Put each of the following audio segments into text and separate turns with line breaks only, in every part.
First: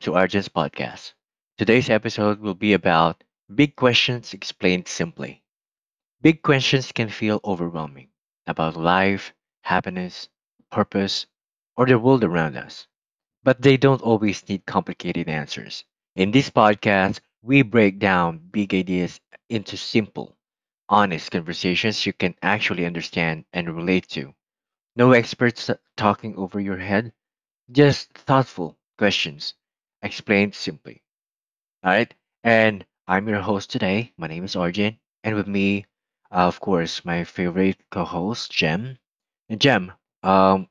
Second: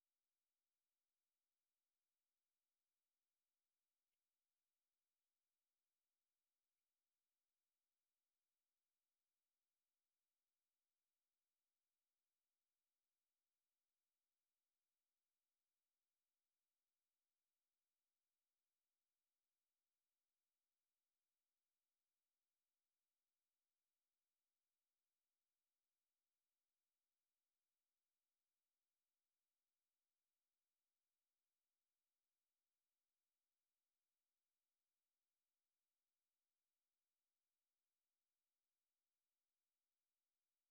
to Arjun's podcast. Today's episode will be about big questions explained simply. Big questions can feel overwhelming about life, happiness, purpose, or the world around us, but they don't always need complicated answers. In this podcast, we break down big ideas into simple, honest conversations you can actually understand and relate to. No experts talking over your head, just thoughtful questions, explained simply. All right. And I'm your host today. My name is Arjun. And with me, of course, my favorite co host, Jem. And Jem, um,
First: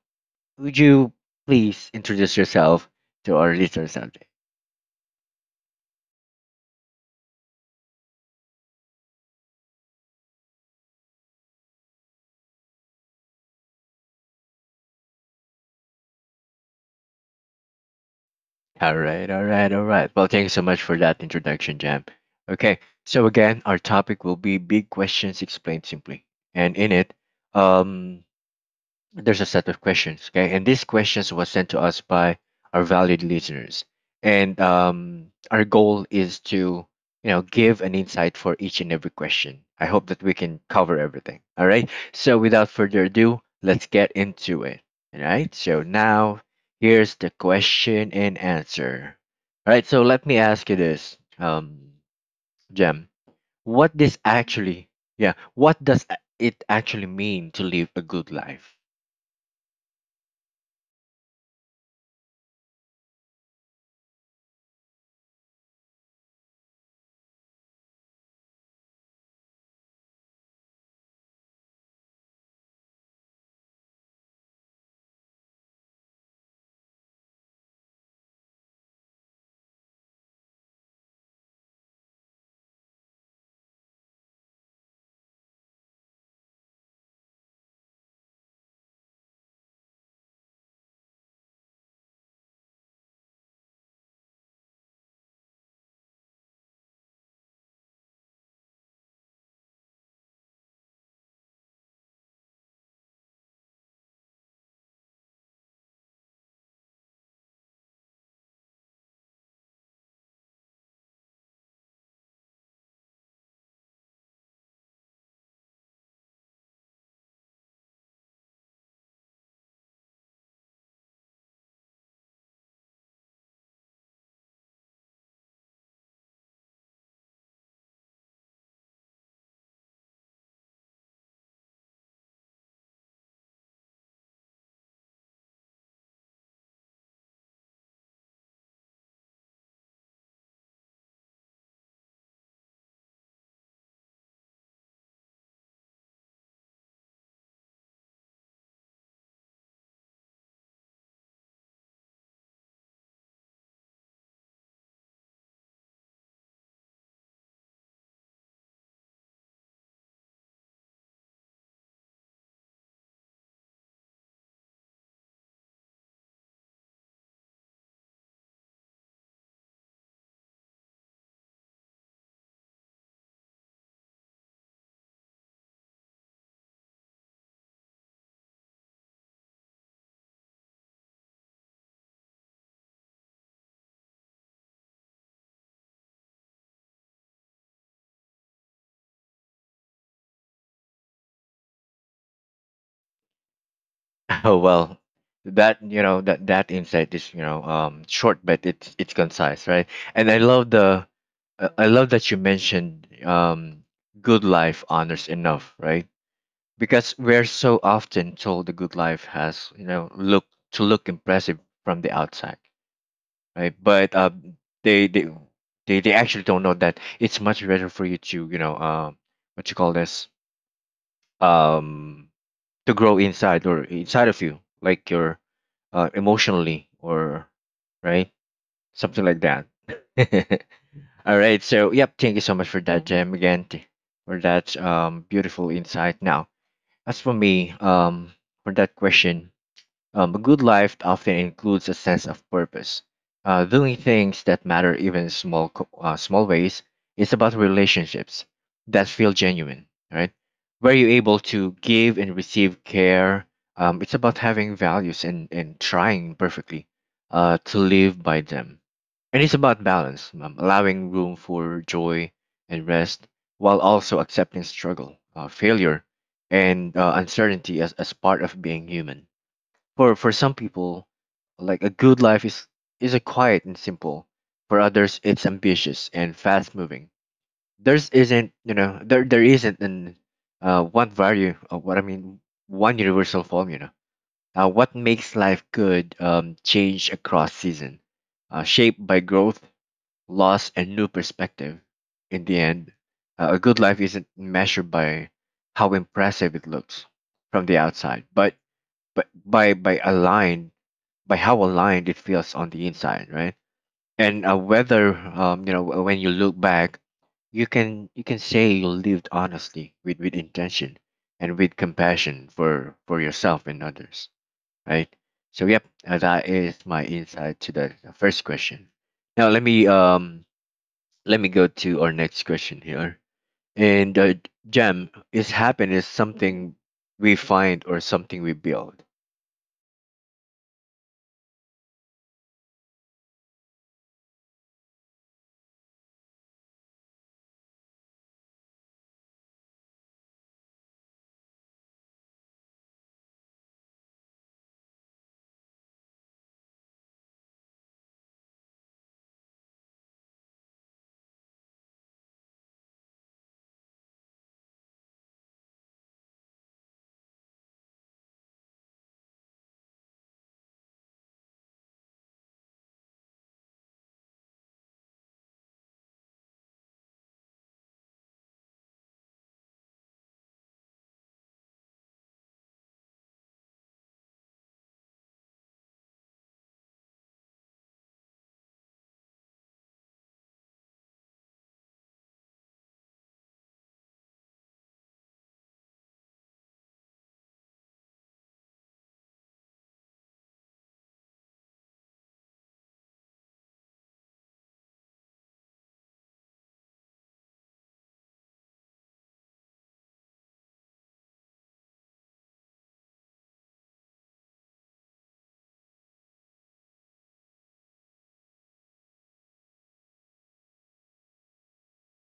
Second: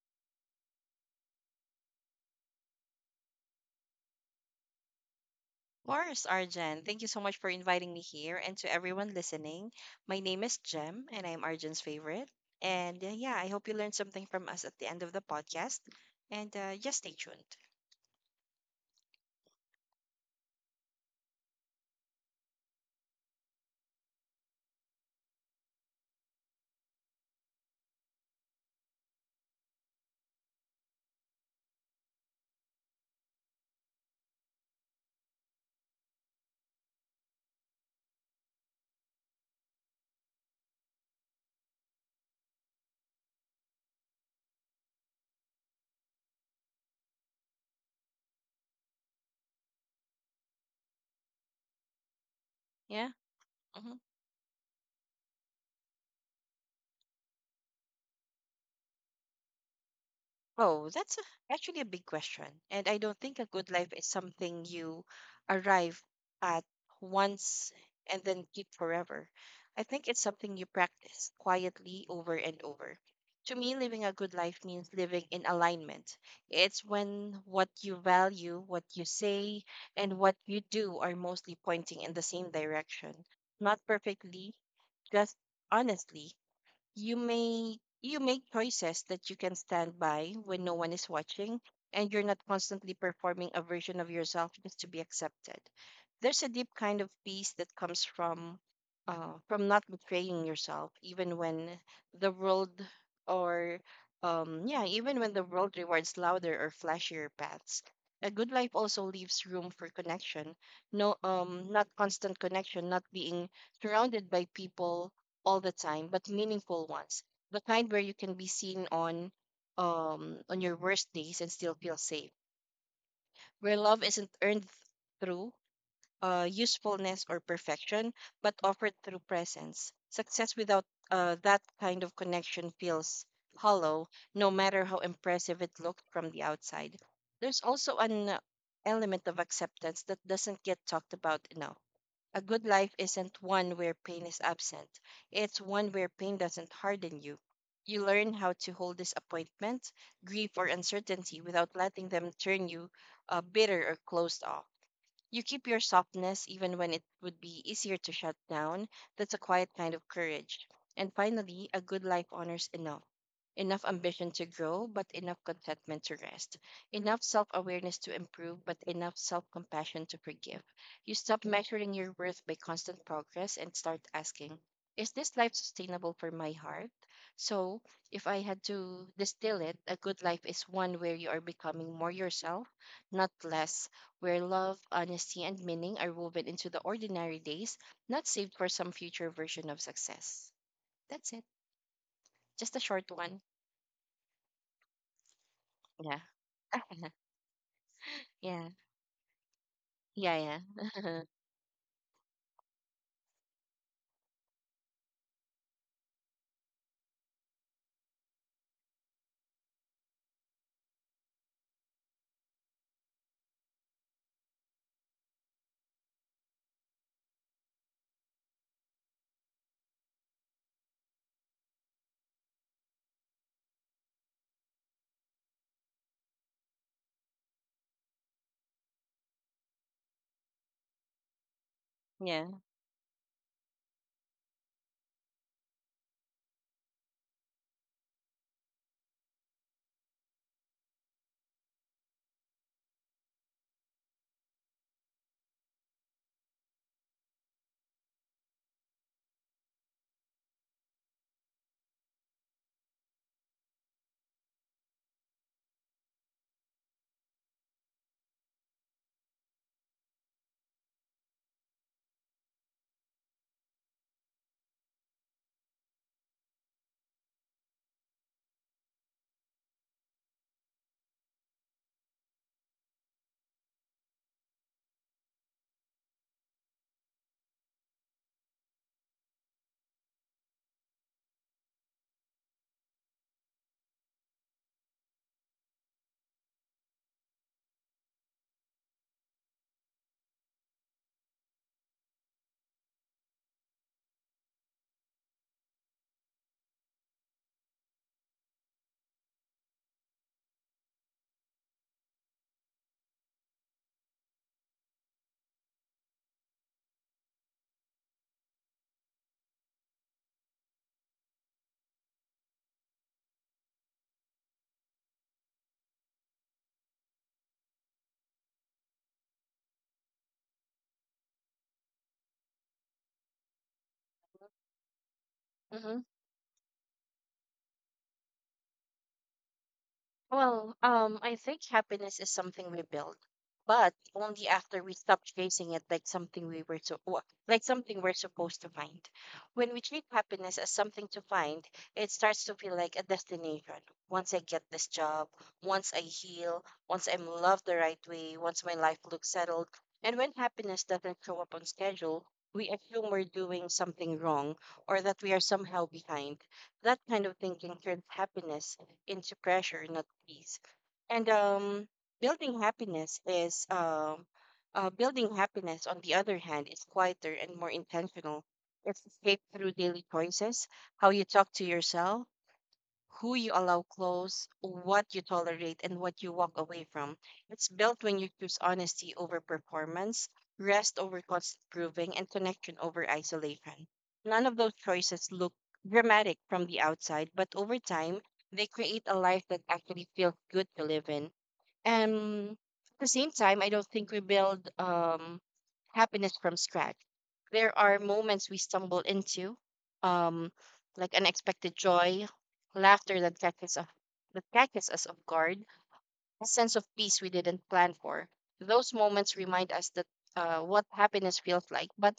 would you please introduce yourself to our listeners out there?
Course, Arjan. Thank you so much for inviting me here and to everyone listening. My name is Jem and I'm Arjan's favorite. And yeah, I hope you learned something from us at the end of the podcast. And just stay tuned.
All right. All right. All right. Well, thank you so much for that introduction, Jam. Okay. So, again, our topic will be big questions explained simply. And in it, um, there's a set of questions, okay, and these questions was sent to us by our valued listeners, and our goal is to give an insight for each and every question. I hope that we can cover everything. All right, so without further ado, let's get into it. All right, so now here's the question and answer. All right, so let me ask you this, Jem,
Yeah.
what
Mhm.
this actually yeah what does it actually mean to live a good life?
Oh, that's actually a big question. And I don't think a good life is something you arrive at once and then keep forever. I think it's something you practice quietly over and over. To me, living a good life means living in alignment. It's when what you value, what you say, and what you do are mostly pointing in the same direction. Not perfectly, just honestly. You may you make choices that you can stand by when no one is watching, and you're not constantly performing a version of yourself just to be accepted. There's a deep kind of peace that comes from not betraying yourself, even when the world or yeah even when the world rewards louder or flashier paths. A good life also leaves room for connection. No, not constant connection, not being surrounded by people all the time, but meaningful ones. The kind where you can be seen on your worst days and still feel safe. Where love isn't earned through usefulness or perfection, but offered through presence. Success without that kind of connection feels hollow, no matter how impressive it looked from the outside. There's also an element of acceptance that doesn't get talked about enough. A good life isn't one where pain is absent. It's one where pain doesn't harden you. You learn how to hold disappointment, grief, or uncertainty without letting them turn you bitter or closed off. You keep your softness even when it would be easier to shut down. That's a quiet kind of courage. And finally, a good life honors enough. Enough ambition to grow, but enough contentment to rest, enough self awareness to improve, but enough self compassion to forgive. You stop measuring your worth by constant progress and start asking, is this life sustainable for my heart? So, if I had to distill it, a good life is one where you are becoming more yourself, not less, where love, honesty, and meaning are woven into the ordinary days, not saved for some future version of success. That's it. Just a short one.
Oh well, that you
Yeah.
know that that insight is short, but
Yeah.
it's concise, right? And
Yeah, yeah.
I love that you mentioned good life honors enough, right? Because we're so often told the good life has you know look to look impressive from the outside, right? But they they they actually don't know that it's much better for you to you know what you call this um to grow inside or inside of you, like your emotionally or right something like that. All right, so yep, thank you
Yeah.
so much for that, again t- for that beautiful insight. Now, as for me, for that question, a good life often includes a sense of purpose. Doing things that matter, even small ways. It's about relationships that feel genuine, right? Where you're able to give and receive care. It's about having values, and trying perfectly to live by them. And it's about balance, allowing room for joy and rest, while also accepting struggle, failure, and uncertainty as part of being human. For some people, a good life is a quiet and simple. For others, it's ambitious and fast moving. There's isn't you know there there isn't an one value what I mean one universal formula. What makes life good change across season, shaped by growth, loss, and new perspective. In the end, a good life isn't measured by how impressive it looks from the outside, but but by by aligned by how aligned it feels on the inside, right? And whether you know w- when you look back, you can say you lived honestly, with intention and with compassion for yourself and others, right? So yep, that is my insight to the first question. Now let me go to our next question here. And Jam, is happiness
Hmm.
something we find or something we build?
Well, I think happiness is something we build, but only after we stop chasing it like something we like something we're supposed to find. When we treat happiness as something to find, it starts to feel like a destination. Once I get this job, once I heal, once I'm loved the right way, once my life looks settled, and when happiness doesn't show up on schedule, we assume we're doing something wrong or that we are somehow behind. That kind of thinking turns happiness into pressure, not peace. And building happiness is um, building happiness, on the other hand, is quieter and more intentional. It's shaped through daily choices: how you talk to yourself, who you allow close, what you tolerate, and what you walk away from. It's built when you choose honesty over performance, rest over constant proving, and connection over isolation. None of those choices look dramatic from the outside, but over time, they create a life that actually feels good to live in. And at the same time, I don't think we build happiness from scratch. There are moments we stumble into, um, like unexpected joy, laughter that catches us off guard, a sense of peace we didn't plan for. Those moments remind us that what happiness feels like, but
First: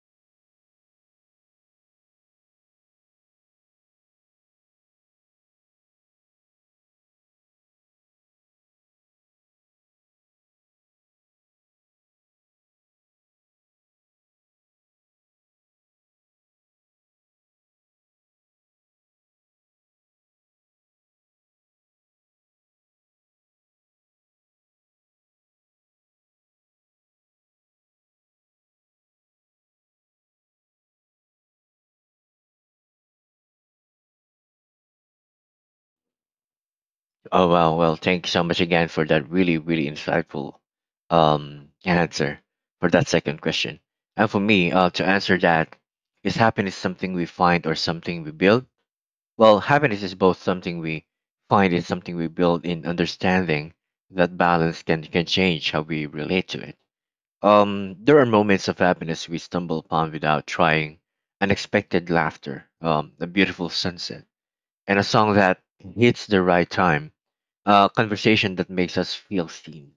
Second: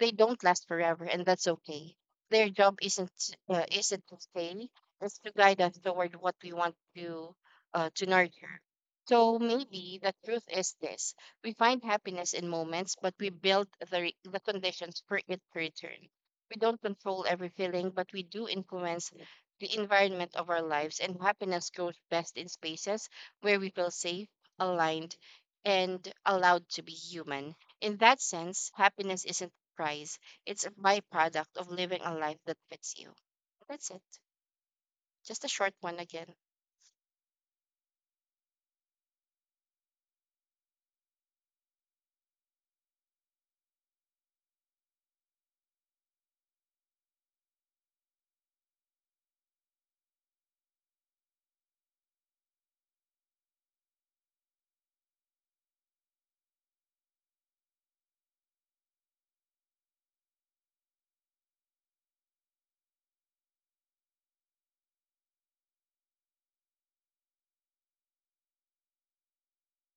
they don't last forever, and that's okay. Their job isn't to stay; it's to guide us toward what we want to nurture. So maybe the truth is this: we find happiness in moments, but we build the conditions for it to return. We don't control every feeling, but we do influence the environment of our lives, and happiness grows best in spaces where we feel safe, aligned, and allowed to be human. In that sense, happiness isn't a prize, it's a byproduct of living a life that fits you. That's it. Just a short one again.
Oh wow, well, thank you so much again for that really, really insightful answer for that second question. And for me, to answer that, is happiness something we find or something we build? Well, happiness is both something we find and something we build. In understanding that balance can change how we relate to it. There are moments of happiness we stumble upon without trying: unexpected laughter, a beautiful sunset, and a song that hits the right time, a conversation that makes us feel seen.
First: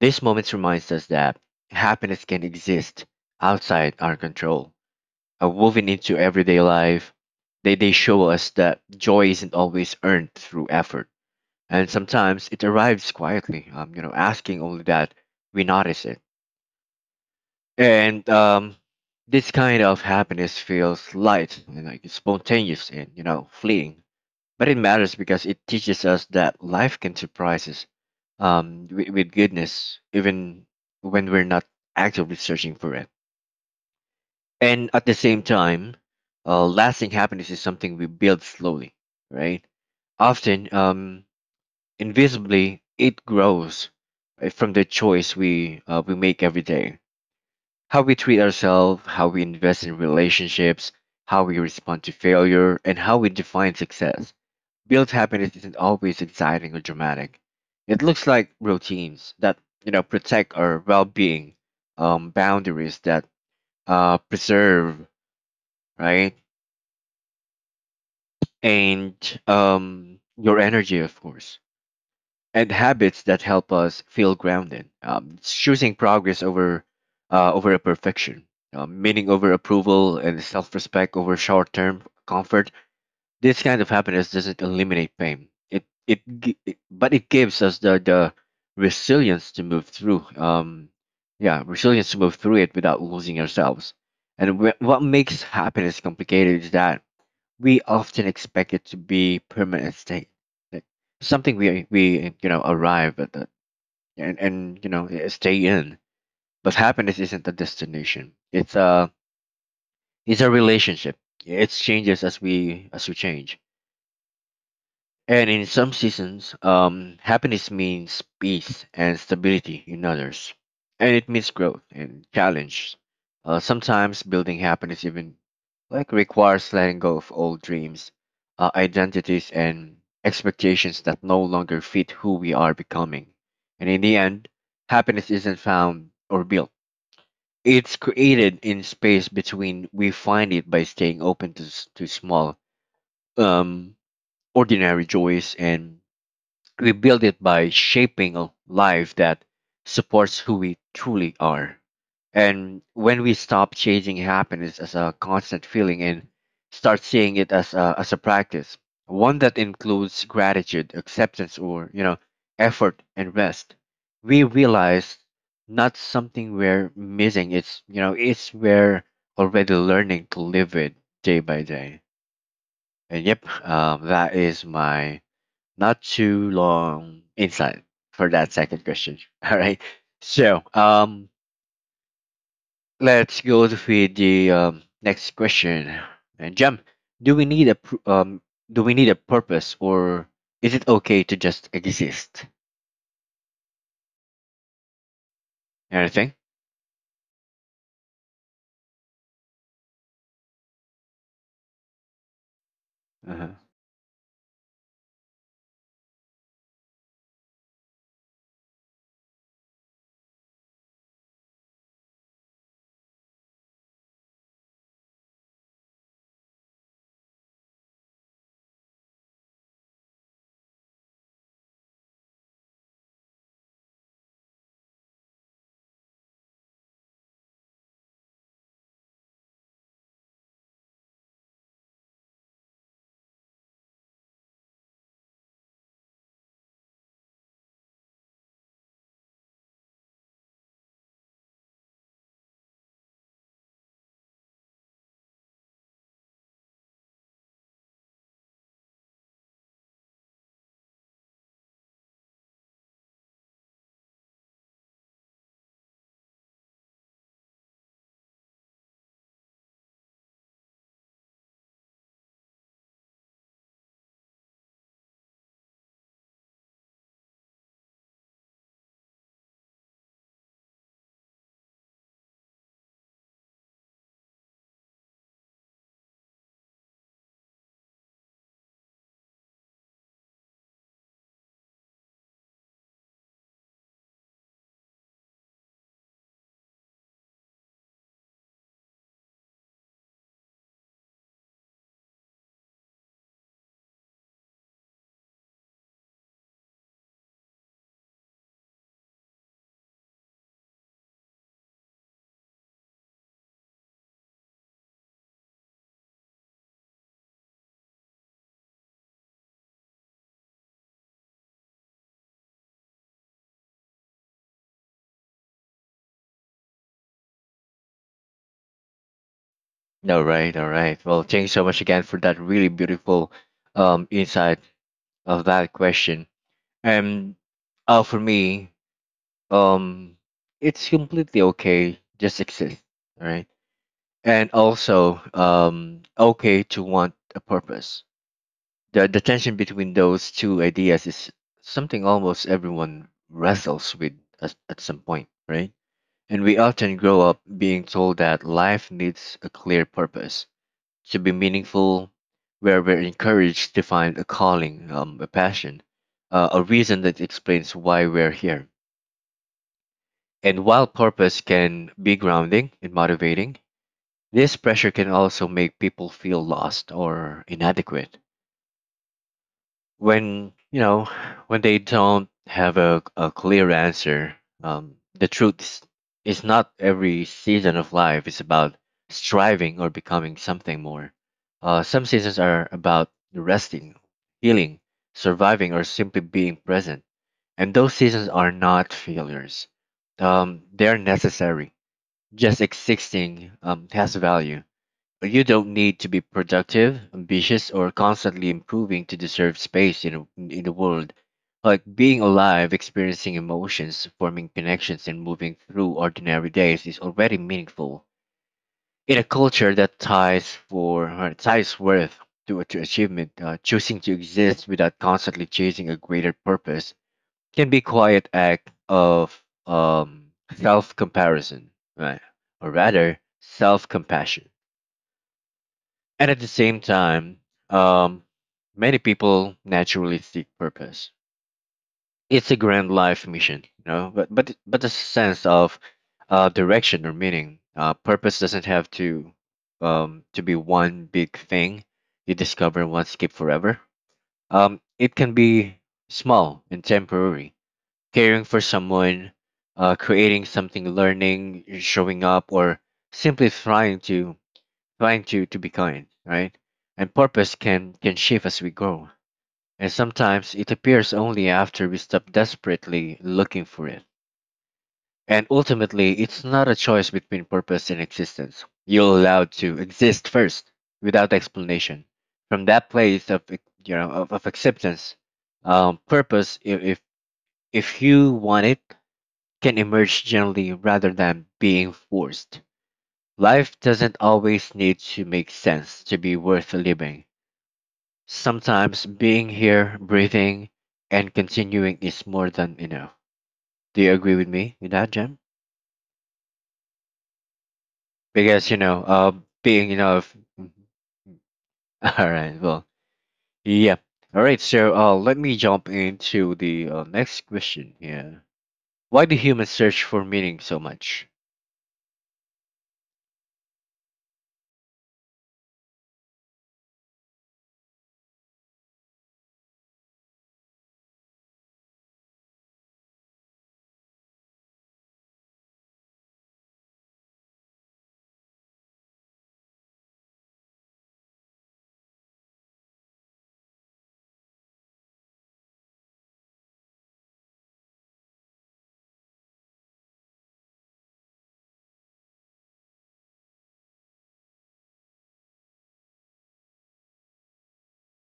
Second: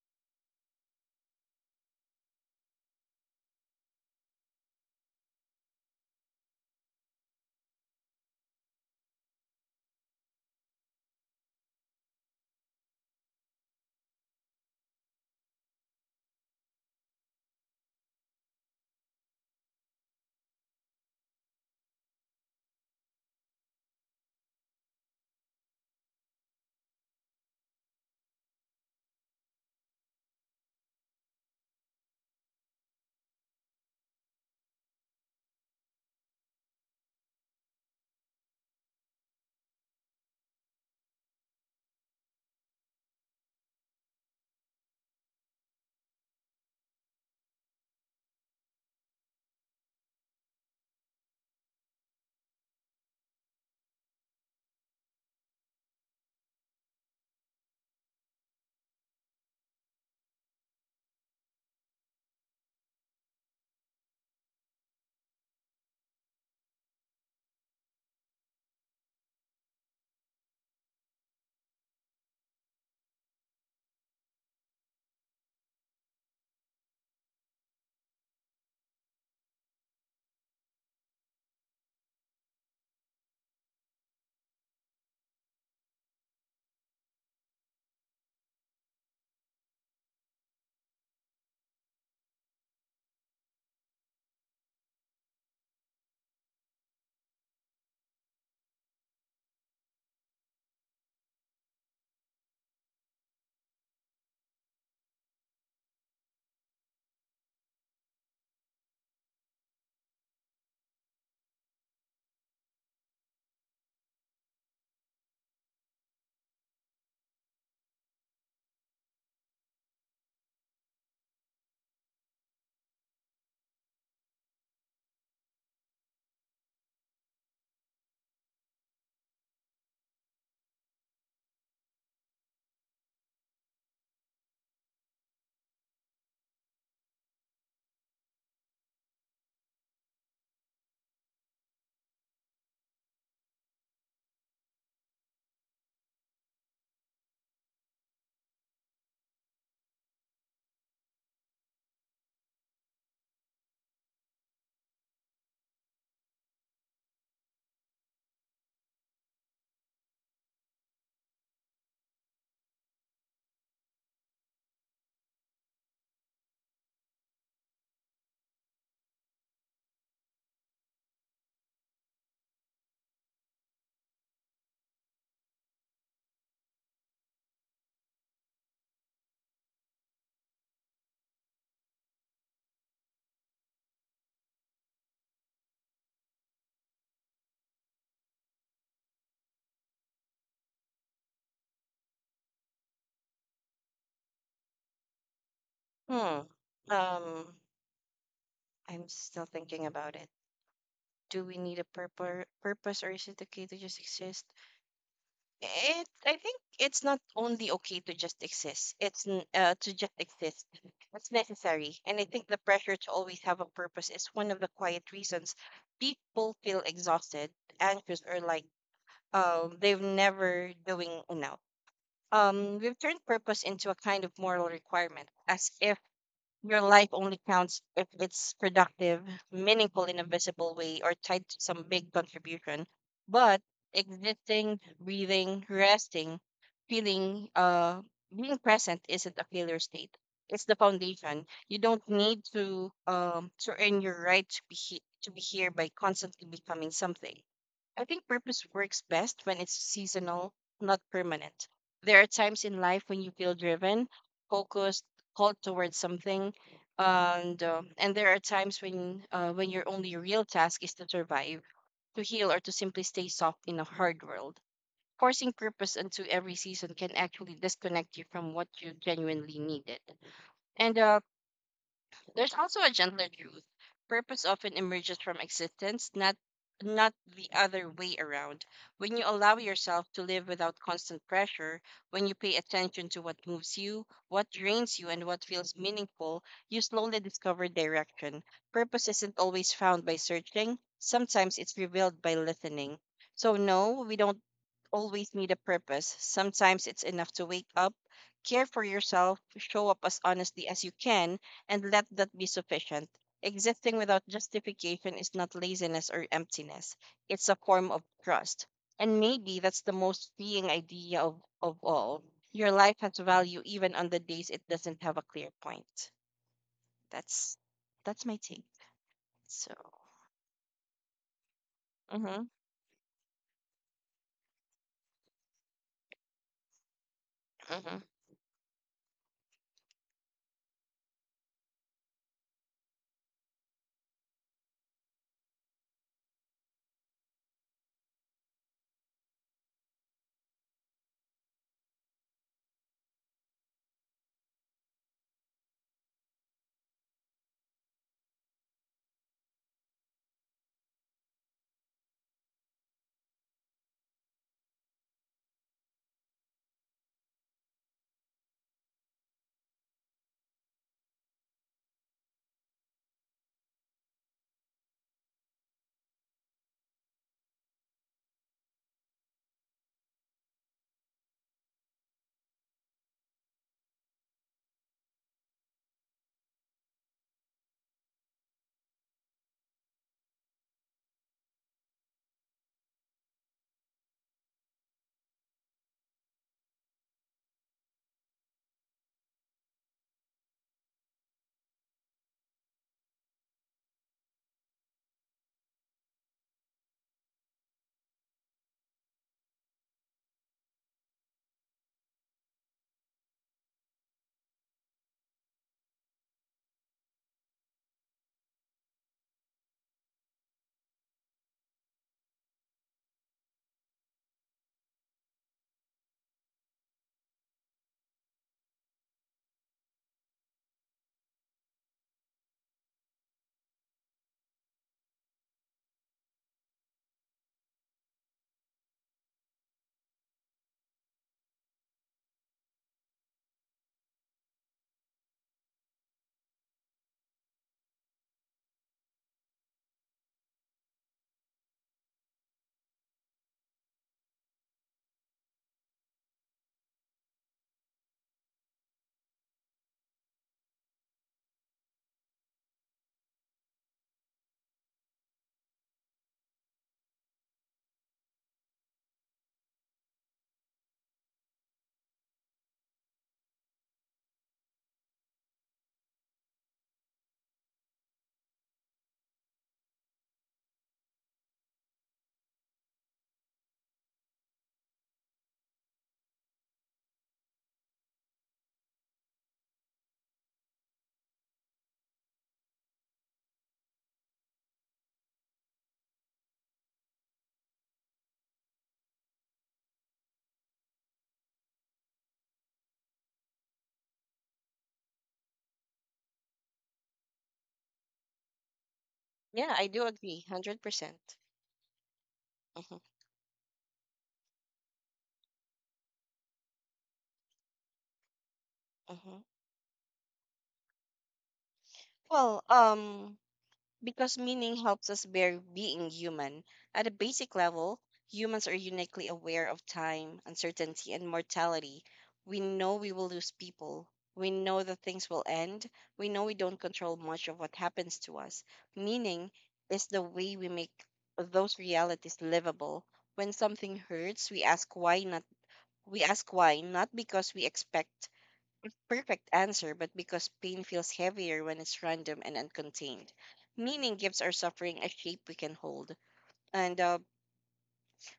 These moments reminds us that happiness can exist outside our control, woven into everyday life. They show us that joy isn't always earned through effort, and sometimes it arrives quietly. Asking only that we notice it. And this kind of happiness feels light and like spontaneous and fleeting, but it matters because it teaches us that life can surprise us with goodness, even when we're not actively searching for it. And at the same time, lasting happiness is something we build slowly, right? Often, invisibly, it grows from the choice we make every day. How we treat ourselves, how we invest in relationships, how we respond to failure, and how we define success. Built happiness isn't always exciting or dramatic. It looks like routines that protect our well-being, boundaries that preserve, right, and your energy, of course, and habits that help us feel grounded. It's choosing progress over over a perfection, meaning over approval, and self-respect over short-term comfort. This kind of happiness doesn't eliminate pain. It, gi- it but it gives us the resilience to move through. Yeah, resilience to move through it without losing ourselves. And what makes happiness complicated is that we often expect it to be permanent state, like something we you know arrive at the, and stay in. But happiness isn't a destination. It's a, it's a relationship. It changes as we change. And in some seasons, happiness means peace and stability in others. And it means growth and challenge. Sometimes building happiness even requires letting go of old dreams, identities, and expectations that no longer fit who we are becoming. And in the end, happiness isn't found or built. It's created in space between. We find it by staying open to, to small, um, ordinary joys, and we build it by shaping a life that supports who we truly are. And when we stop chasing happiness as a constant feeling and start seeing it as a practice, one that includes gratitude, acceptance, or effort and rest, we realize not something we're missing. It's we're already learning to live it day by day. And yep, that is my not too long insight for that second question. All right. So let's go with the next question. And Jem, do we need do we need a purpose, or is it okay to just exist? Anything?
Hmm. Um, I'm still thinking about it. Do we need a purpose, or is it
Uh-huh.
okay to just exist? It I think it's not only okay to just exist. It's necessary, and I think the pressure to always have a purpose is one of the quiet reasons people feel exhausted, anxious, or like they've never doing enough. We've turned purpose into a kind of moral requirement, as if your life only counts if it's productive, meaningful in a visible way, or tied to some big contribution. But existing, breathing, resting, feeling, being present isn't a failure state. It's the foundation. You don't need to earn your right to to be here by constantly becoming something. I think purpose works best when it's seasonal, not permanent. There are times in life when you feel driven, focused, called towards something, and there are times when your only real task is to survive, to heal, or to simply stay soft in a hard world. Forcing purpose into every season can actually disconnect you from what you genuinely needed. And there's also a gentler truth. Purpose often emerges from existence, not the other way around. When you allow yourself to live without constant pressure, when you pay attention to what moves you, what drains you, and what feels meaningful, you slowly discover direction. Purpose isn't always found by searching, sometimes it's revealed by listening. So, no, we don't always need a purpose. Sometimes it's enough to wake up, care for yourself, show up as honestly as you can, and let that be sufficient. Existing without justification is not laziness or emptiness, it's a form of trust. And maybe that's the most freeing idea of all. Your life has value even on the days it doesn't have a clear point. That's that's my take. So.
All right, all right. Well, thanks so much again for that
Mhm,
really beautiful insight of that question. And
mhm.
for me, um, it's completely okay just exist. All right, and also okay to want a purpose. The tension between those two ideas is something almost everyone wrestles with at some point, right? And we often grow up being told that life needs a clear purpose to be meaningful, where we're encouraged to find a calling, a passion, a reason that explains why we're here. And while purpose can be grounding and motivating, this pressure can also make people feel lost or inadequate when when they don't have a clear answer. The truth is not every season of life is about striving or becoming something more. Some seasons are about resting, healing, surviving, or simply being present. And those seasons are not failures. They're necessary. Just existing has value. You don't need to be productive, ambitious, or constantly improving to deserve space in in the world. Like being alive, experiencing emotions, forming connections, and moving through ordinary days is already meaningful. In a culture that ties worth to achievement, choosing to exist without constantly chasing a greater purpose can be quiet act of self comparison, right? Or rather, self compassion. And at the same time, um, many people naturally seek purpose. It's a grand life mission, but but the sense of direction or meaning, purpose doesn't have to be one big thing you discover and want keep forever. It can be small and temporary: caring for someone, creating something, learning, showing up, or simply trying to be kind, right? And purpose can shift as we grow, and sometimes it appears only after we stop desperately looking for it. And ultimately, it's not a choice between purpose and existence. You're allowed to exist first, without explanation. From that place of of acceptance, purpose, if you want it, can emerge gently rather than being forced. Life doesn't always need to make sense to be worth living. Sometimes being here, breathing, and continuing is more than enough. Do you agree with me with that, Jem? Because you know,
Yeah, I
being
do
enough.
agree,
Mhm.
100%. percent
All right. Well,
Hmm.
yeah. All right. So let me jump into the next question here. Why do
Hmm.
humans search for meaning so much?
Well, because meaning helps us bear being human. At a basic level, humans are uniquely aware of time, uncertainty, and mortality. We know we will lose people. We know that things will end. We know we don't control much of what happens to us. Meaning is the way we make those realities livable. When something hurts, we ask why not. We ask why, not because we expect perfect answer, but because pain feels heavier when it's random and uncontained. Meaning gives our suffering a shape we can hold. And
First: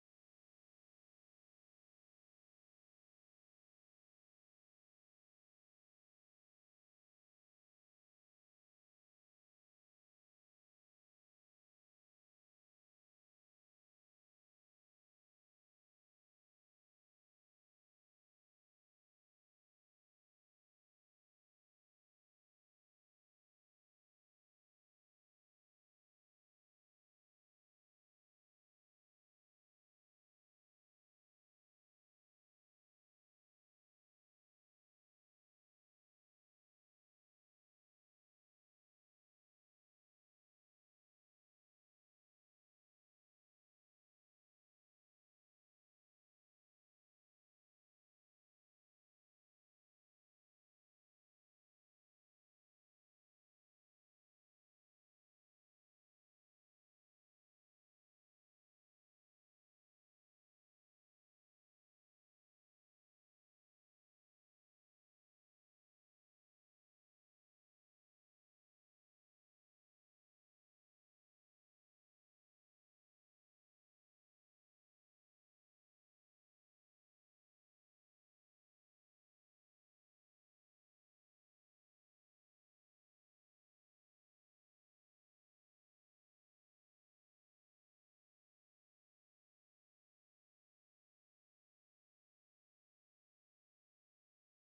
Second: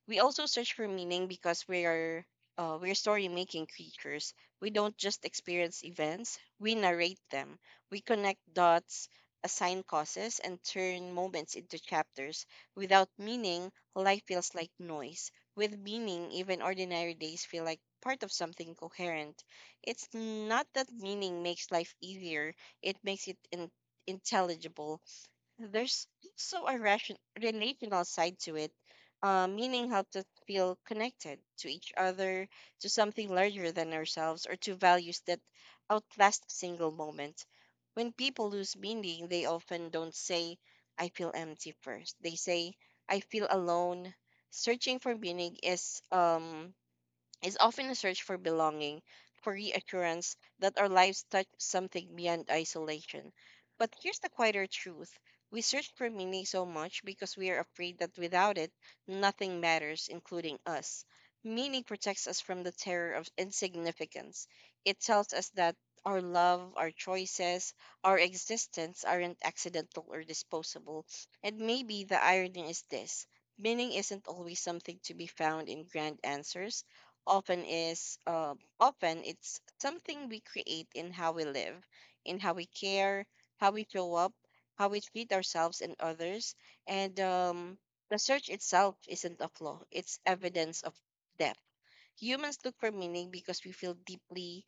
we also search for meaning because we're story making creatures. We don't just experience events, we narrate them. We connect dots, assign causes, and turn moments into chapters. Without meaning, life feels like noise. With meaning, even ordinary days feel like part of something coherent. It's not that meaning makes life easier, it makes it intelligible. There's also a relational side to it, meaning how to feel connected to each other, to something larger than ourselves, or to values that outlast a single moment. When people lose meaning, they often don't say, I feel empty, first. They say, I feel alone. Searching for meaning is often a search for belonging, for reassurance that our lives touch something beyond isolation. But here's the quieter truth: we search for meaning so much because we are afraid that without it, nothing matters, including us. Meaning protects us from the terror of insignificance. It tells us that our love, our choices, our existence aren't accidental or disposable. And maybe the irony is this: meaning isn't always something to be found in grand answers. often is uh, Often it's something we create in how we live, in how we care, how we show up, how we treat ourselves and others. And the search itself isn't a flaw, it's evidence of depth. Humans look for meaning because we feel deeply,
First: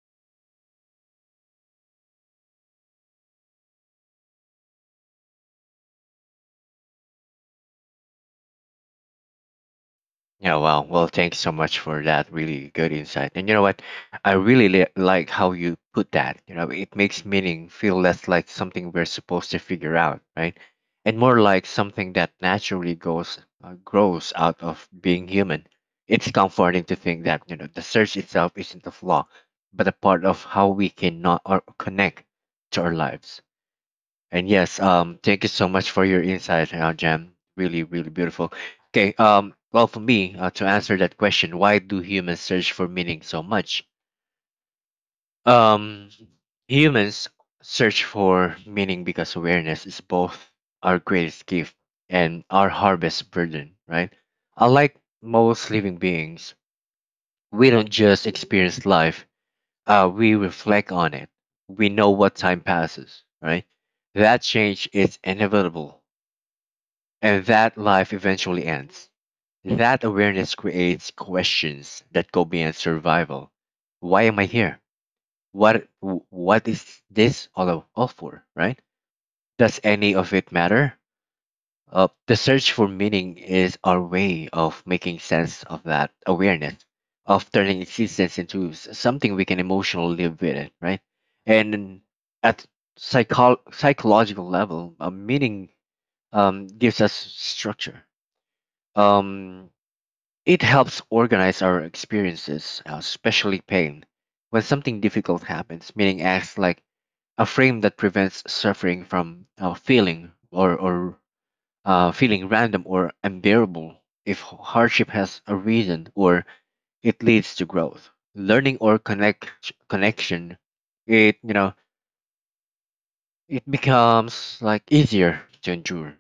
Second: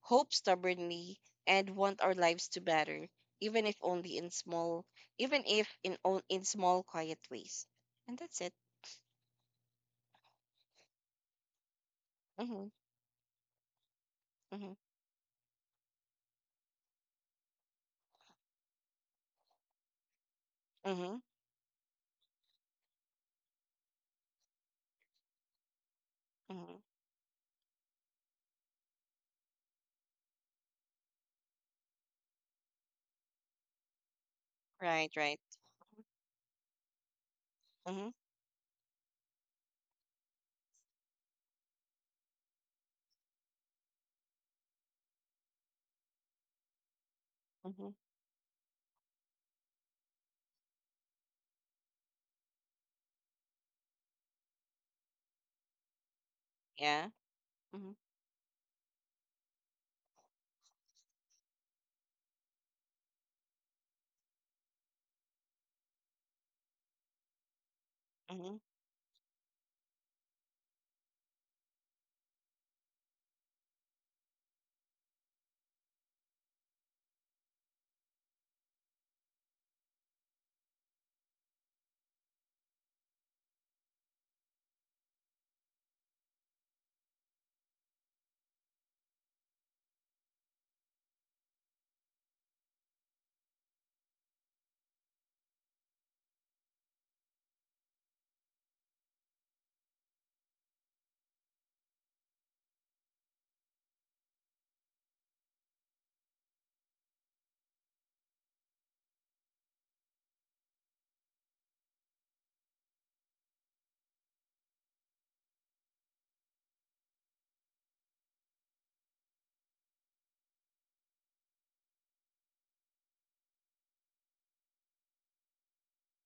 hope stubbornly, and want our lives to matter, even if only in small even if in on, in small quiet ways. And that's it.
Yeah, wow. Well, thanks so much for that
Mm-hmm,
really good insight. And you know what? I really
mm-hmm,
li like how you put that. You know, it makes meaning feel less like something we're supposed to figure out, right?
mm-hmm,
And more like something that naturally goes grows out of being human. It's
mm-hmm.
comforting to think that, you know, the search itself isn't a flaw, but a part of how we can not or connect to our lives. And yes,
Right, right.
thank you so much for your insight, Jam. Really,
Mm-hmm,
really beautiful. Okay, well, for me, to answer that question, why do humans search for meaning so much? Um, Humans
mm-hmm.
search for meaning because awareness is both our greatest gift and our hardest burden, right? Unlike most living beings,
Yeah.
we don't
Mhm.
just experience life, we reflect on it. We know what time passes, right? That change is inevitable, and that life
Mhm.
eventually ends. That awareness creates questions that go beyond survival. Why am I here? What is this all for, right? Does any of it matter? The search for meaning is our way of making sense of that awareness, of turning existence into something we can emotionally live with, right? And at psychological level, meaning gives us structure. Um, It helps organize our experiences, especially pain. When something difficult happens, meaning acts like a frame that prevents suffering from feeling random or unbearable. If hardship has a reason or it leads to growth, learning, or connection, it you know it becomes like easier to endure.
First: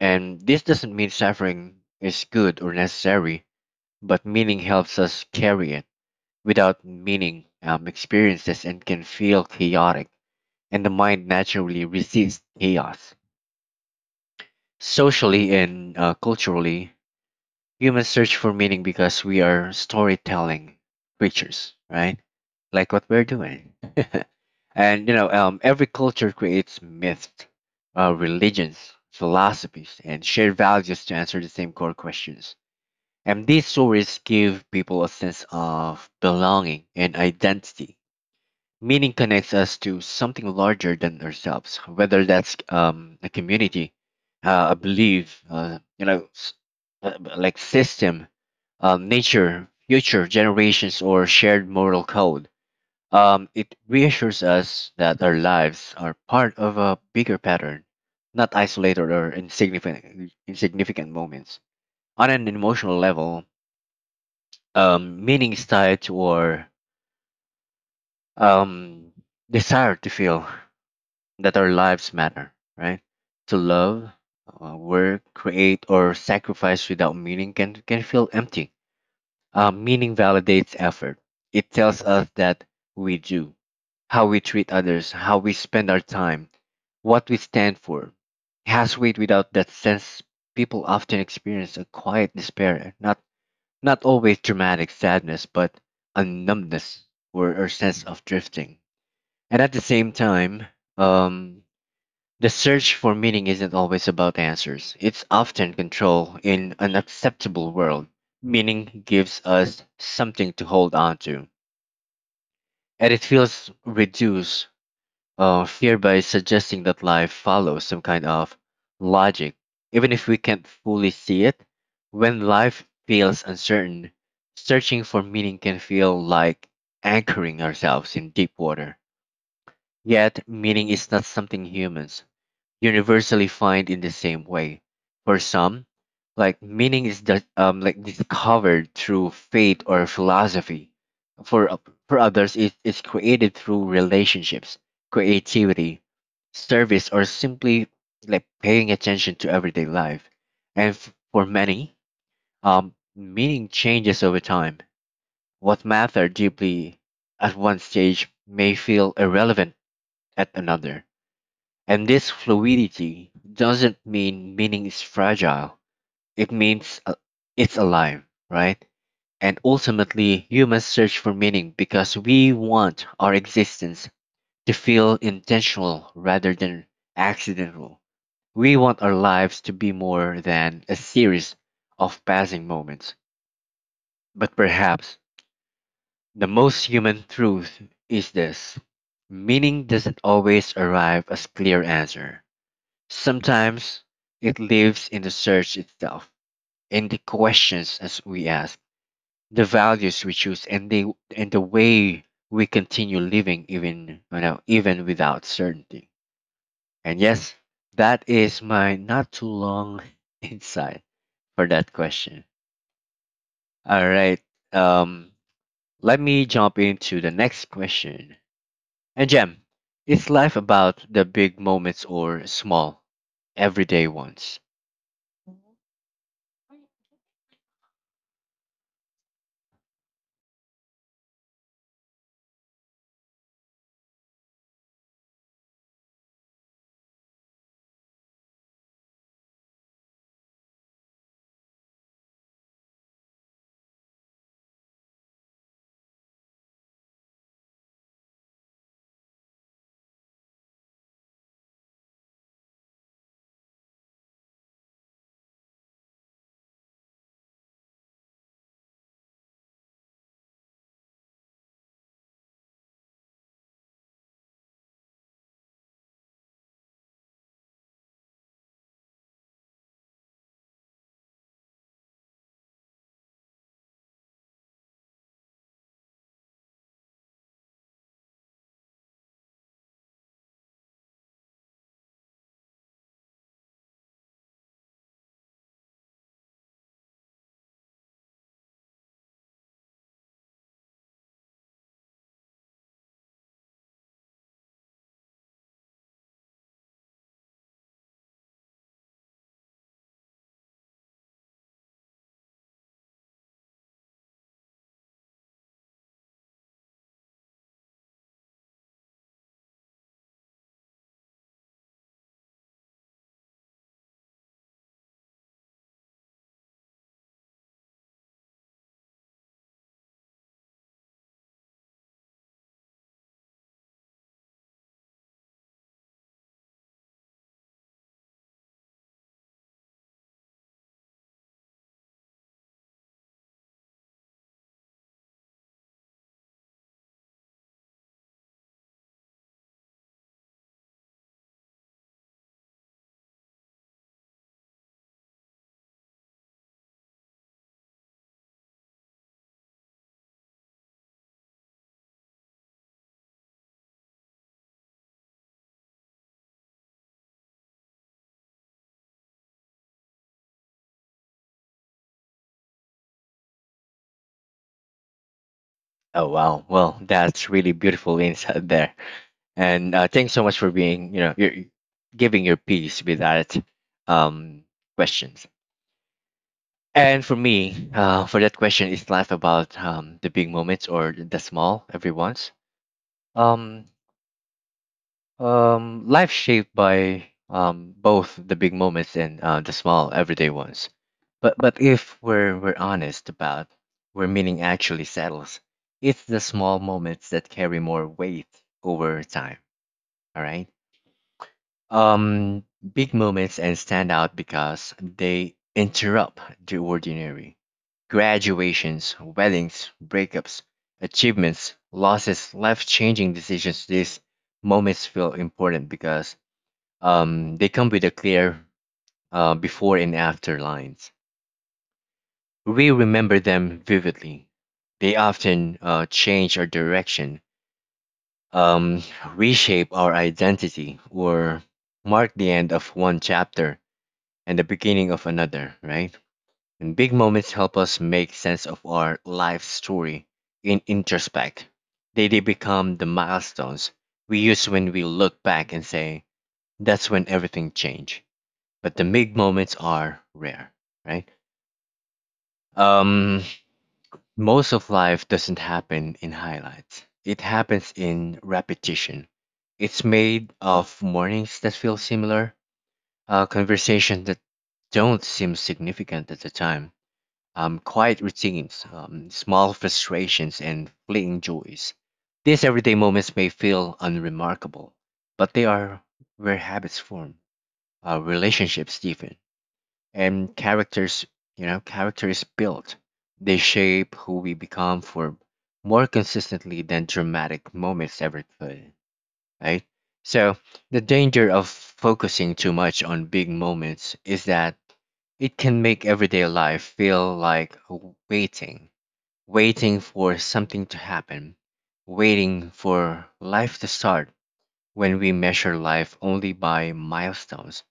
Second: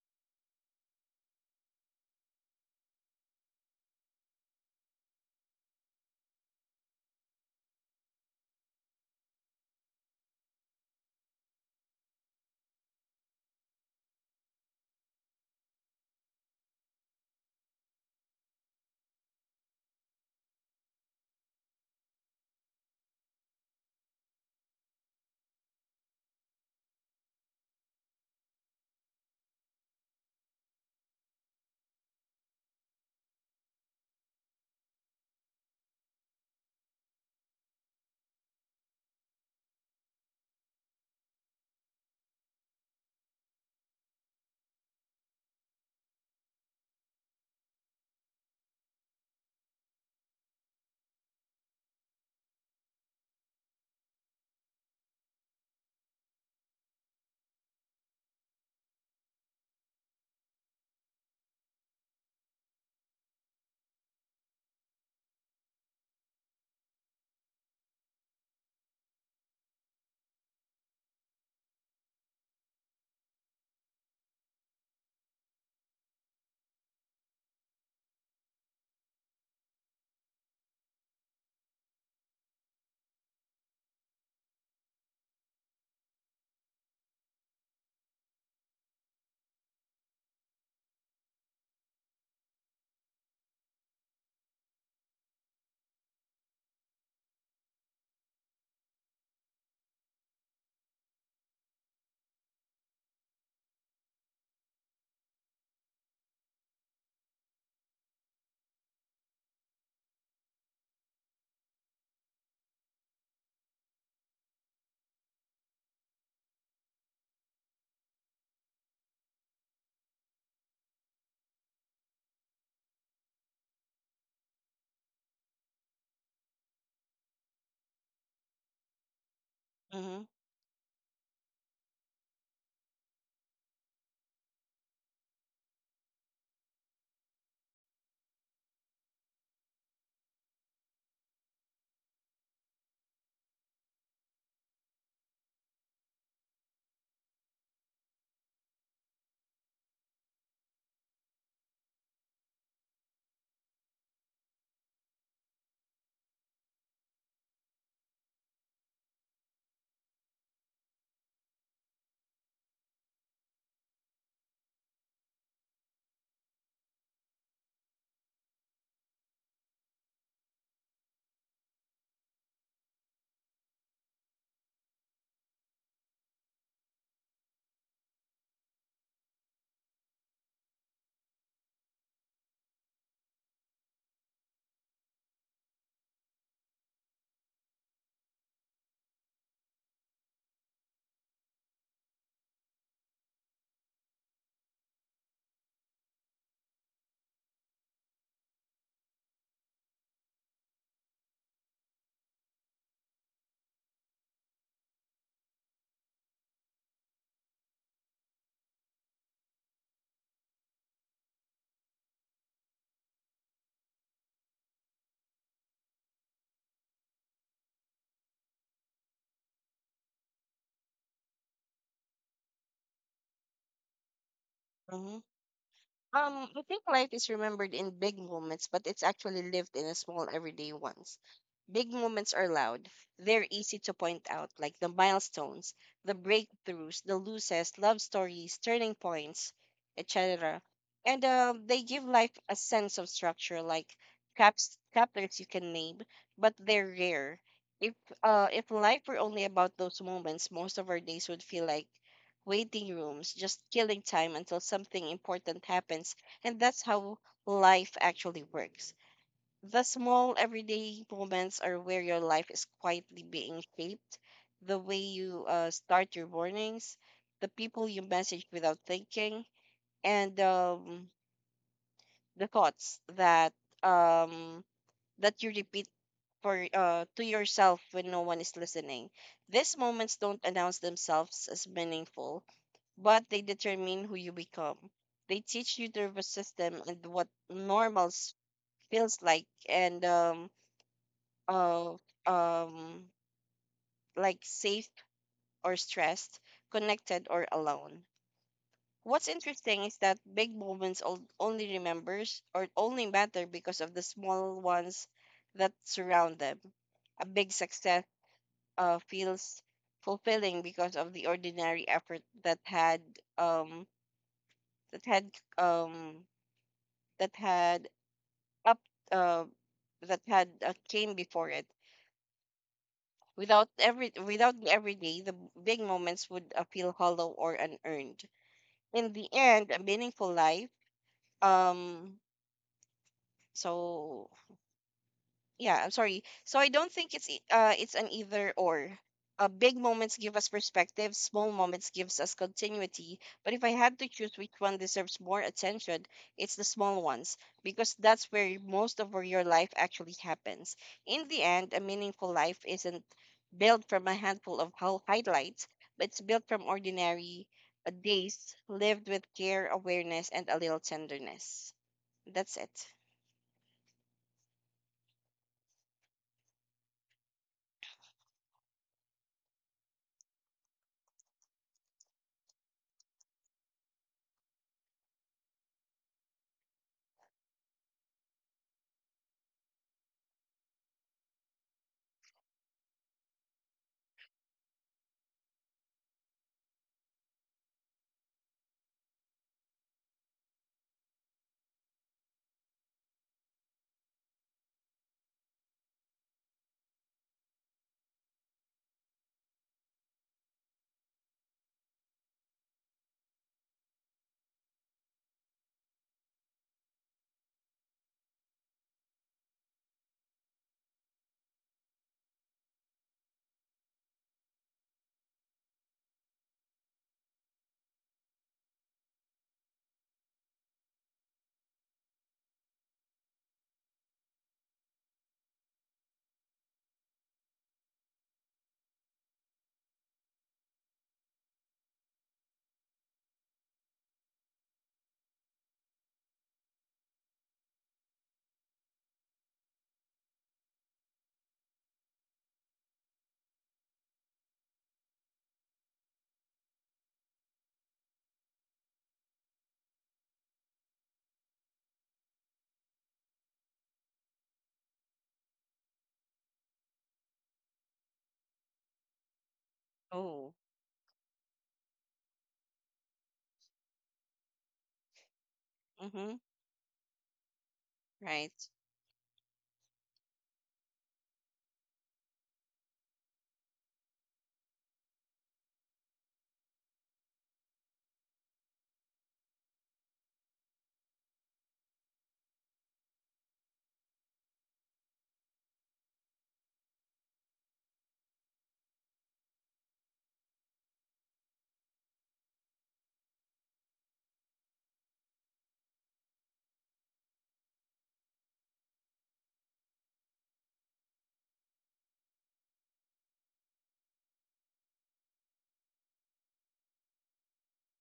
And this doesn't mean suffering is good or necessary, but meaning helps us carry it. Without meaning, experiences and can feel chaotic, and the mind naturally resists chaos. Socially and culturally, humans search for meaning because we are storytelling creatures, right? Like what we're doing. And every culture creates myths, religions, philosophies, and shared values to answer the same core questions. And these stories give people a sense of belonging and identity. Meaning connects us to something larger than ourselves, whether that's a community, a belief, you know, s- like system, nature, future generations, or shared moral code. It reassures us that our lives are part of a bigger pattern, not isolated or insignificant moments. On an emotional level, meaning is tied to our um, desire to feel that our lives matter, right? To love, work, create, or sacrifice without meaning can feel empty. Meaning validates effort. It tells us that we do, how we treat others, how we spend our time, what we stand for. It has weight. Without that sense, people often experience a quiet despair, not always dramatic sadness, but a numbness or sense of drifting. And at the same time, um, the search for meaning isn't always about answers. It's often control in an acceptable world. Meaning gives us something to hold on to. And it feels reduced fear by suggesting that life follows some kind of logic, even if we can't fully see it. When life feels uncertain, searching for meaning can feel like anchoring ourselves in deep water.
Mhm.
Yet, meaning is not something humans universally find in the same way. For some, like meaning is that like discovered through faith or philosophy. For o- for others, it is created through relationships, creativity, service, or simply like paying attention to everyday life. And for many, meaning changes over time. What matter deeply at one stage may feel irrelevant at another. And this fluidity doesn't mean meaning is fragile. It means it's alive, right? And ultimately, humans search for meaning because we want our existence to feel intentional rather than accidental. We want our lives to be more than a series of passing moments. But perhaps the most human truth is this: meaning doesn't always arrive as clear answer. Sometimes it lives in the search itself, in the questions as we ask, the values we choose, and the way we continue living, even you know even without certainty. And yes, that is my not too long insight for that question. All right. Um Let me jump into the next question. And Jem, is life about the big moments or small everyday ones?
Mhm. I think life is remembered in big moments, but it's actually lived in a small everyday ones. Big moments are loud. They're easy to point out, like the milestones, the breakthroughs, the losses, love stories, turning points, etc. And they give life a sense of structure, like caps chapters you can name, but they're rare. If if life were only about those moments, most of our days would feel like waiting rooms, just killing time until something important happens. And that's how life actually works. The small everyday moments are where your life is quietly being shaped. The way you start your mornings, the people you message without thinking, and the thoughts that um, that you repeat for to yourself when no one is listening. These moments don't announce themselves as meaningful, but they determine who you become. They teach you the nervous system and what feels like, and uh, um, like safe or stressed, connected or alone. What's interesting is that big moments only remembers or only matter because of the small ones that surround them. A big success feels fulfilling because of the ordinary effort that had um that had um that had up uh, that had came before it. Without the everyday, the big moments would feel hollow or unearned. In the end, a meaningful life. Um. So yeah, I'm sorry, so I don't think it's an either or. Big moments give us perspective, small moments gives us continuity, but if I had to choose which one deserves more attention, it's the small ones, because that's where most of where your life actually happens. In the end, a meaningful life isn't built from a handful of highlights, but it's built from ordinary days lived with care, awareness, and a little tenderness. That's it.
Oh wow! Well, that's really beautiful insight there, and thanks so much for being, you know, you're giving your piece with that um, questions. And for me, for that question, is life about the big moments or the small every once? Um, Life shaped by both the big moments and the small everyday ones. But if we're honest about where meaning actually settles, it's the small moments that carry more weight over time. All right. Um, Big moments and stand out because they interrupt the ordinary. Graduations, weddings, breakups, achievements, losses, life-changing decisions. These moments feel important because they come with a clear before and after lines. We remember them vividly. They often change our direction, um, reshape our identity, or mark the end of one chapter and the beginning of another, right? And big moments help us make sense of our life story in introspect. They become the milestones we use when we look back and say, that's when everything changed. But the big moments are rare, right? Um, Most of life doesn't happen in highlights. It happens in repetition. It's
Oh.
made of mornings that feel similar, conversations that don't seem
Mm-hmm.
significant at the time, quiet
Right.
routines, small frustrations, and fleeting joys. These everyday moments may feel unremarkable, but they are where habits form, relationships deepen, and characters you know characters built. They shape who we become for more consistently than dramatic moments ever could, right? So the danger of focusing too much on big moments is that it can make everyday life feel like waiting, waiting for something to happen, waiting for life to start. When we measure life only by milestones,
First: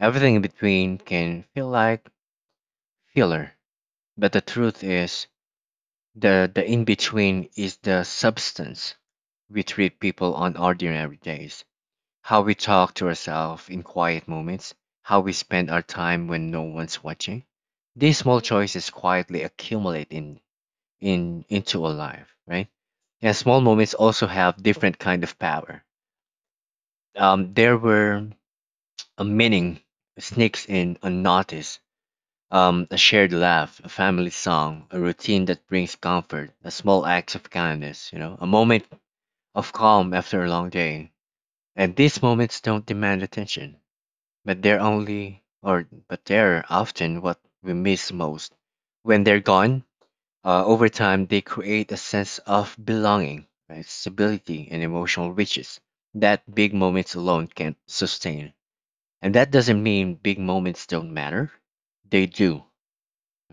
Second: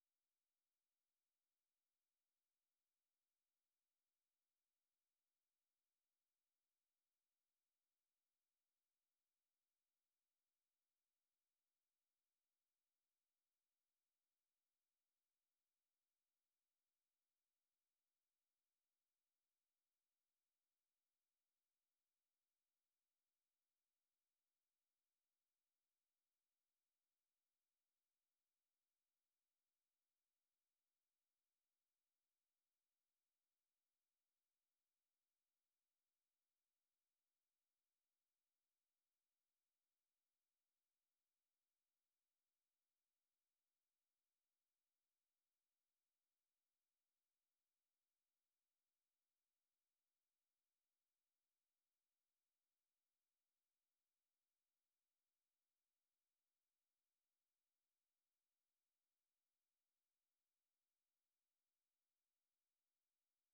everything in between can feel like filler. But the truth is, the in between is the substance. We treat people on ordinary days, how we talk to ourselves in quiet moments, how we spend our time when no one's watching. These small choices quietly accumulate in into a life, right? And small moments also have different kind of power. There were a meaning sneaks in unnoticed. A shared laugh, a family song, a routine that brings comfort, a small act of kindness, you know, a moment of calm after a long day. And these moments don't demand attention, but they're often what we miss most. When they're gone, over time they create a sense of belonging, right, stability, and emotional riches that big moments alone can't sustain. And that doesn't mean big moments don't matter. They do,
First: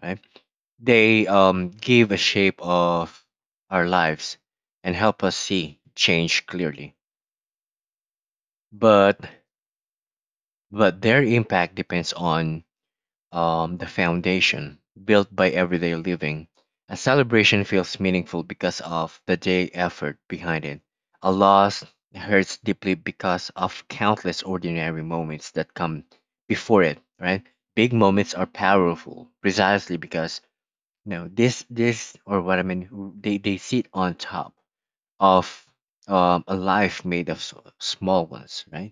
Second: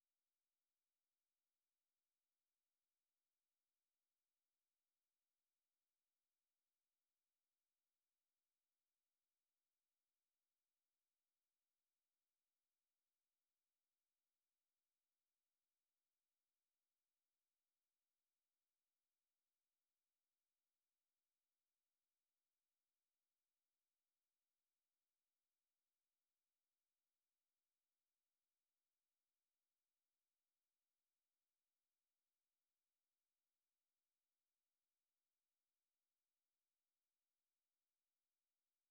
right? They give a shape of our lives and help us see change clearly. But but their impact depends on the foundation built by everyday living. A celebration feels meaningful because of the day effort behind it. A loss hurts deeply because of countless ordinary moments that come before it, right? Big moments are powerful precisely because— no, this or what I mean, w- they sit on top of a life made of small ones, right?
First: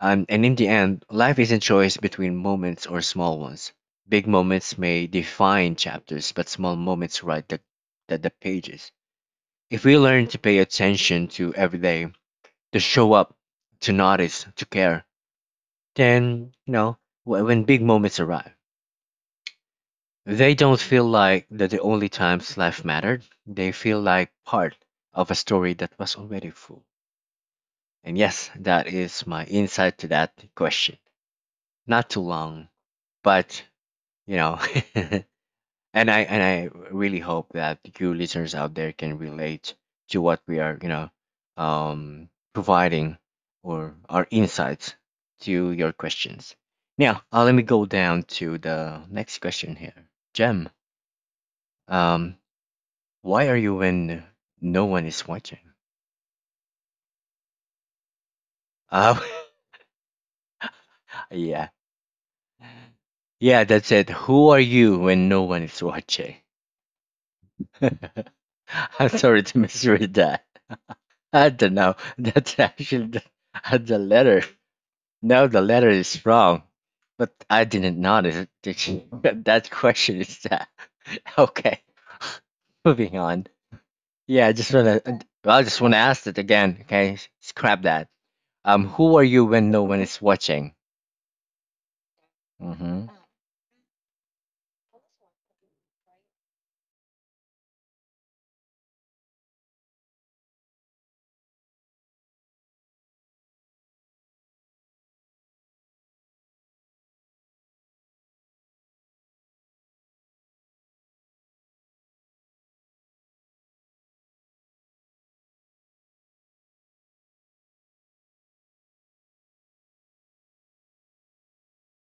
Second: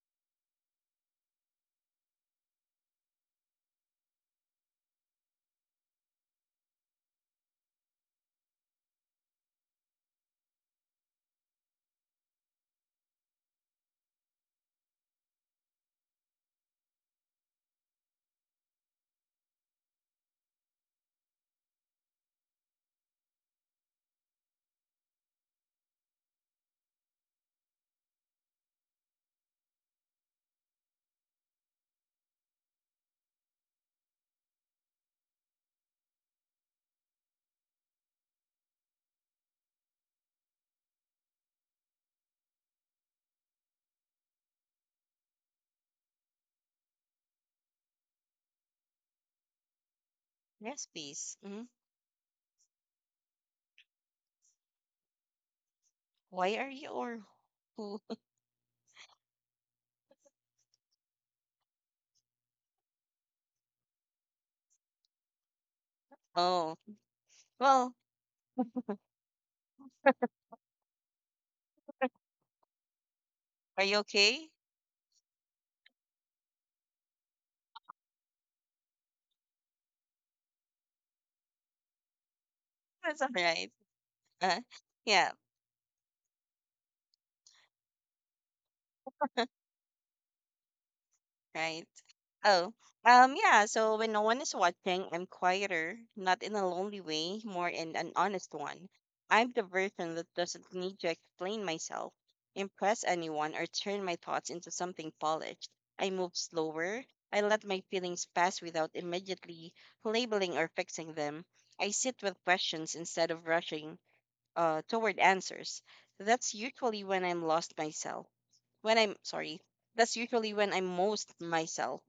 And in the end, life is a choice between moments or small ones. Big moments may define chapters, but small moments write the pages. If we learn to pay attention to every day, to show up, to notice, to care, then you know when big moments arrive, they don't feel like that the only times life mattered. They feel like part of a story that was already full. And yes, that is my insight to that question. Not too long, but you know, and I really hope that you listeners out there can relate to what we are, you know, providing or our insights to your questions. Now, let me go down to the next question here. Jem,
Yes, please. Hmm.
um, Why are you when no one is watching?
Why are you, or who?
Oh, yeah. Yeah, that's it. Who are you when no one is watching?
Oh, well,
I'm sorry to misread that. I don't know. That's actually the,
are you
the letter.
okay?
No, the letter is wrong. But I didn't notice that that question is that. Okay, moving
That's all
on.
right.
Yeah, I
Uh,
just wanna.
yeah.
Well, I just wanna ask it again. Okay, scrap that. Who are you when no one is watching?
Right. Oh,
Mm-hmm.
yeah. So when no one is watching, I'm quieter, not in a lonely way, more in an honest one. I'm the version that doesn't need to explain myself, impress anyone, or turn my thoughts into something polished. I move slower. I let my feelings pass without immediately labeling or fixing them. I sit with questions instead of rushing toward answers. That's usually when I'm lost myself. When, I'm sorry, that's usually when I'm most myself.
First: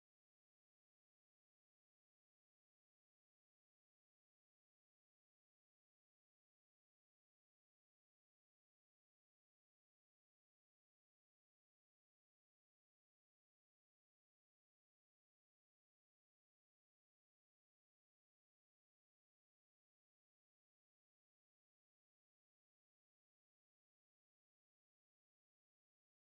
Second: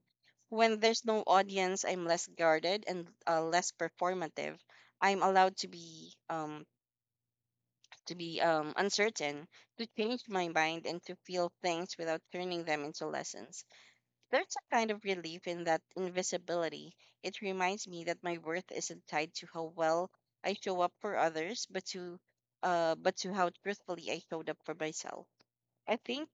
When there's no audience, I'm less guarded and less performative. I'm allowed to be uncertain, to change my mind, and to feel things without turning them into lessons. There's a kind of relief in that invisibility. It reminds me that my worth isn't tied to how well I show up for others, but to how truthfully I showed up for myself. I think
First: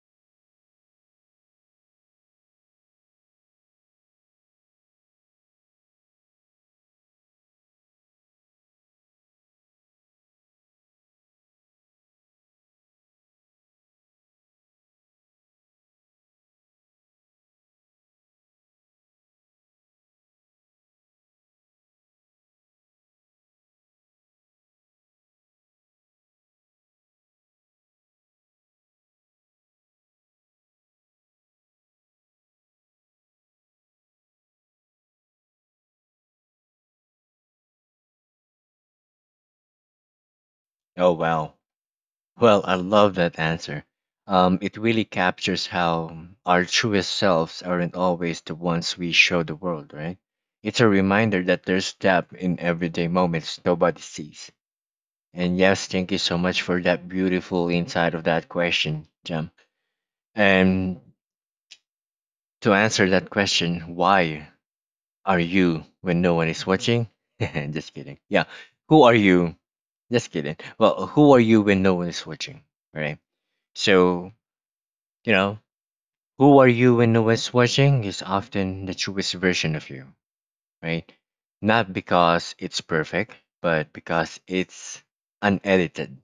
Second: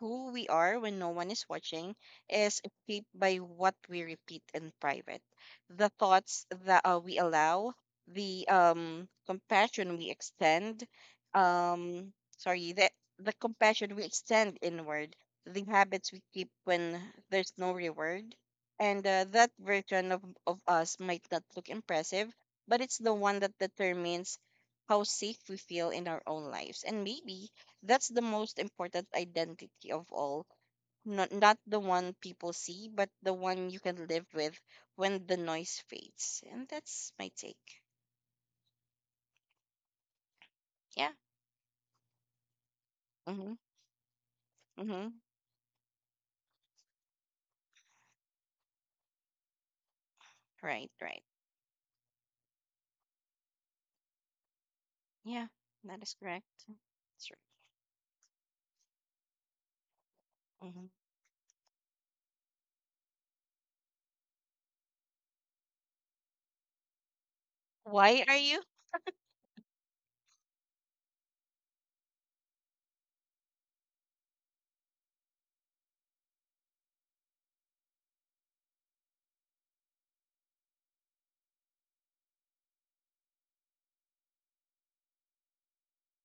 who we are when no one is watching is shaped by what we repeat in private, the thoughts that we allow, the compassion we extend, sorry, the compassion we extend inward, the habits we keep when there's no reward, and that version of us might not look impressive, but it's the one that determines how safe we feel in our own lives, and maybe that's the most important identity of all. Not the one people see, but the one you can live with when the noise fades. And that's my take. Yeah.
Oh well. Well, I love that
Mm-hmm.
answer. It really
Mm-hmm.
captures how our truest selves aren't always the ones we show the world, right? It's a
Right, right.
reminder that there's depth in everyday moments nobody sees.
Yeah,
And yes,
that
thank
is
you so much
correct.
for that
That's
beautiful insight of that question, Jam.
right. Mm-hmm.
And to answer that question, why are you when no one is watching? Just kidding.
Why are
Yeah,
you?
who are you? Just kidding. Well, who are you when no one is watching? All right. So, you know, who are you when no one's watching is often the truest version of you, right? Not because it's perfect, but because it's unedited.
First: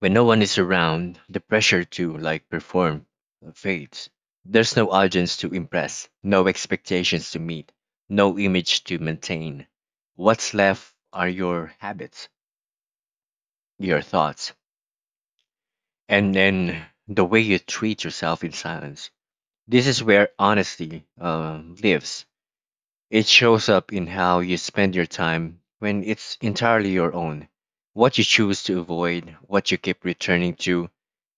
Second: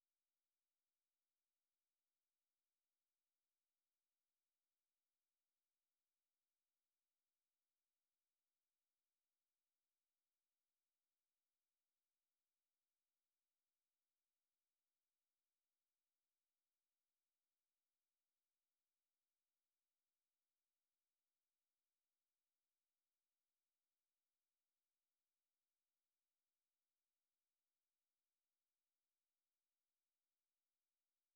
When no one is around, the pressure to like perform fades. There's no audience to impress, no expectations to meet, no image to maintain. What's left are your habits, your thoughts, and then the way you treat yourself in silence. This is where honesty lives. It shows up in how you spend your time when it's entirely your own, what you choose to avoid, what you keep returning to,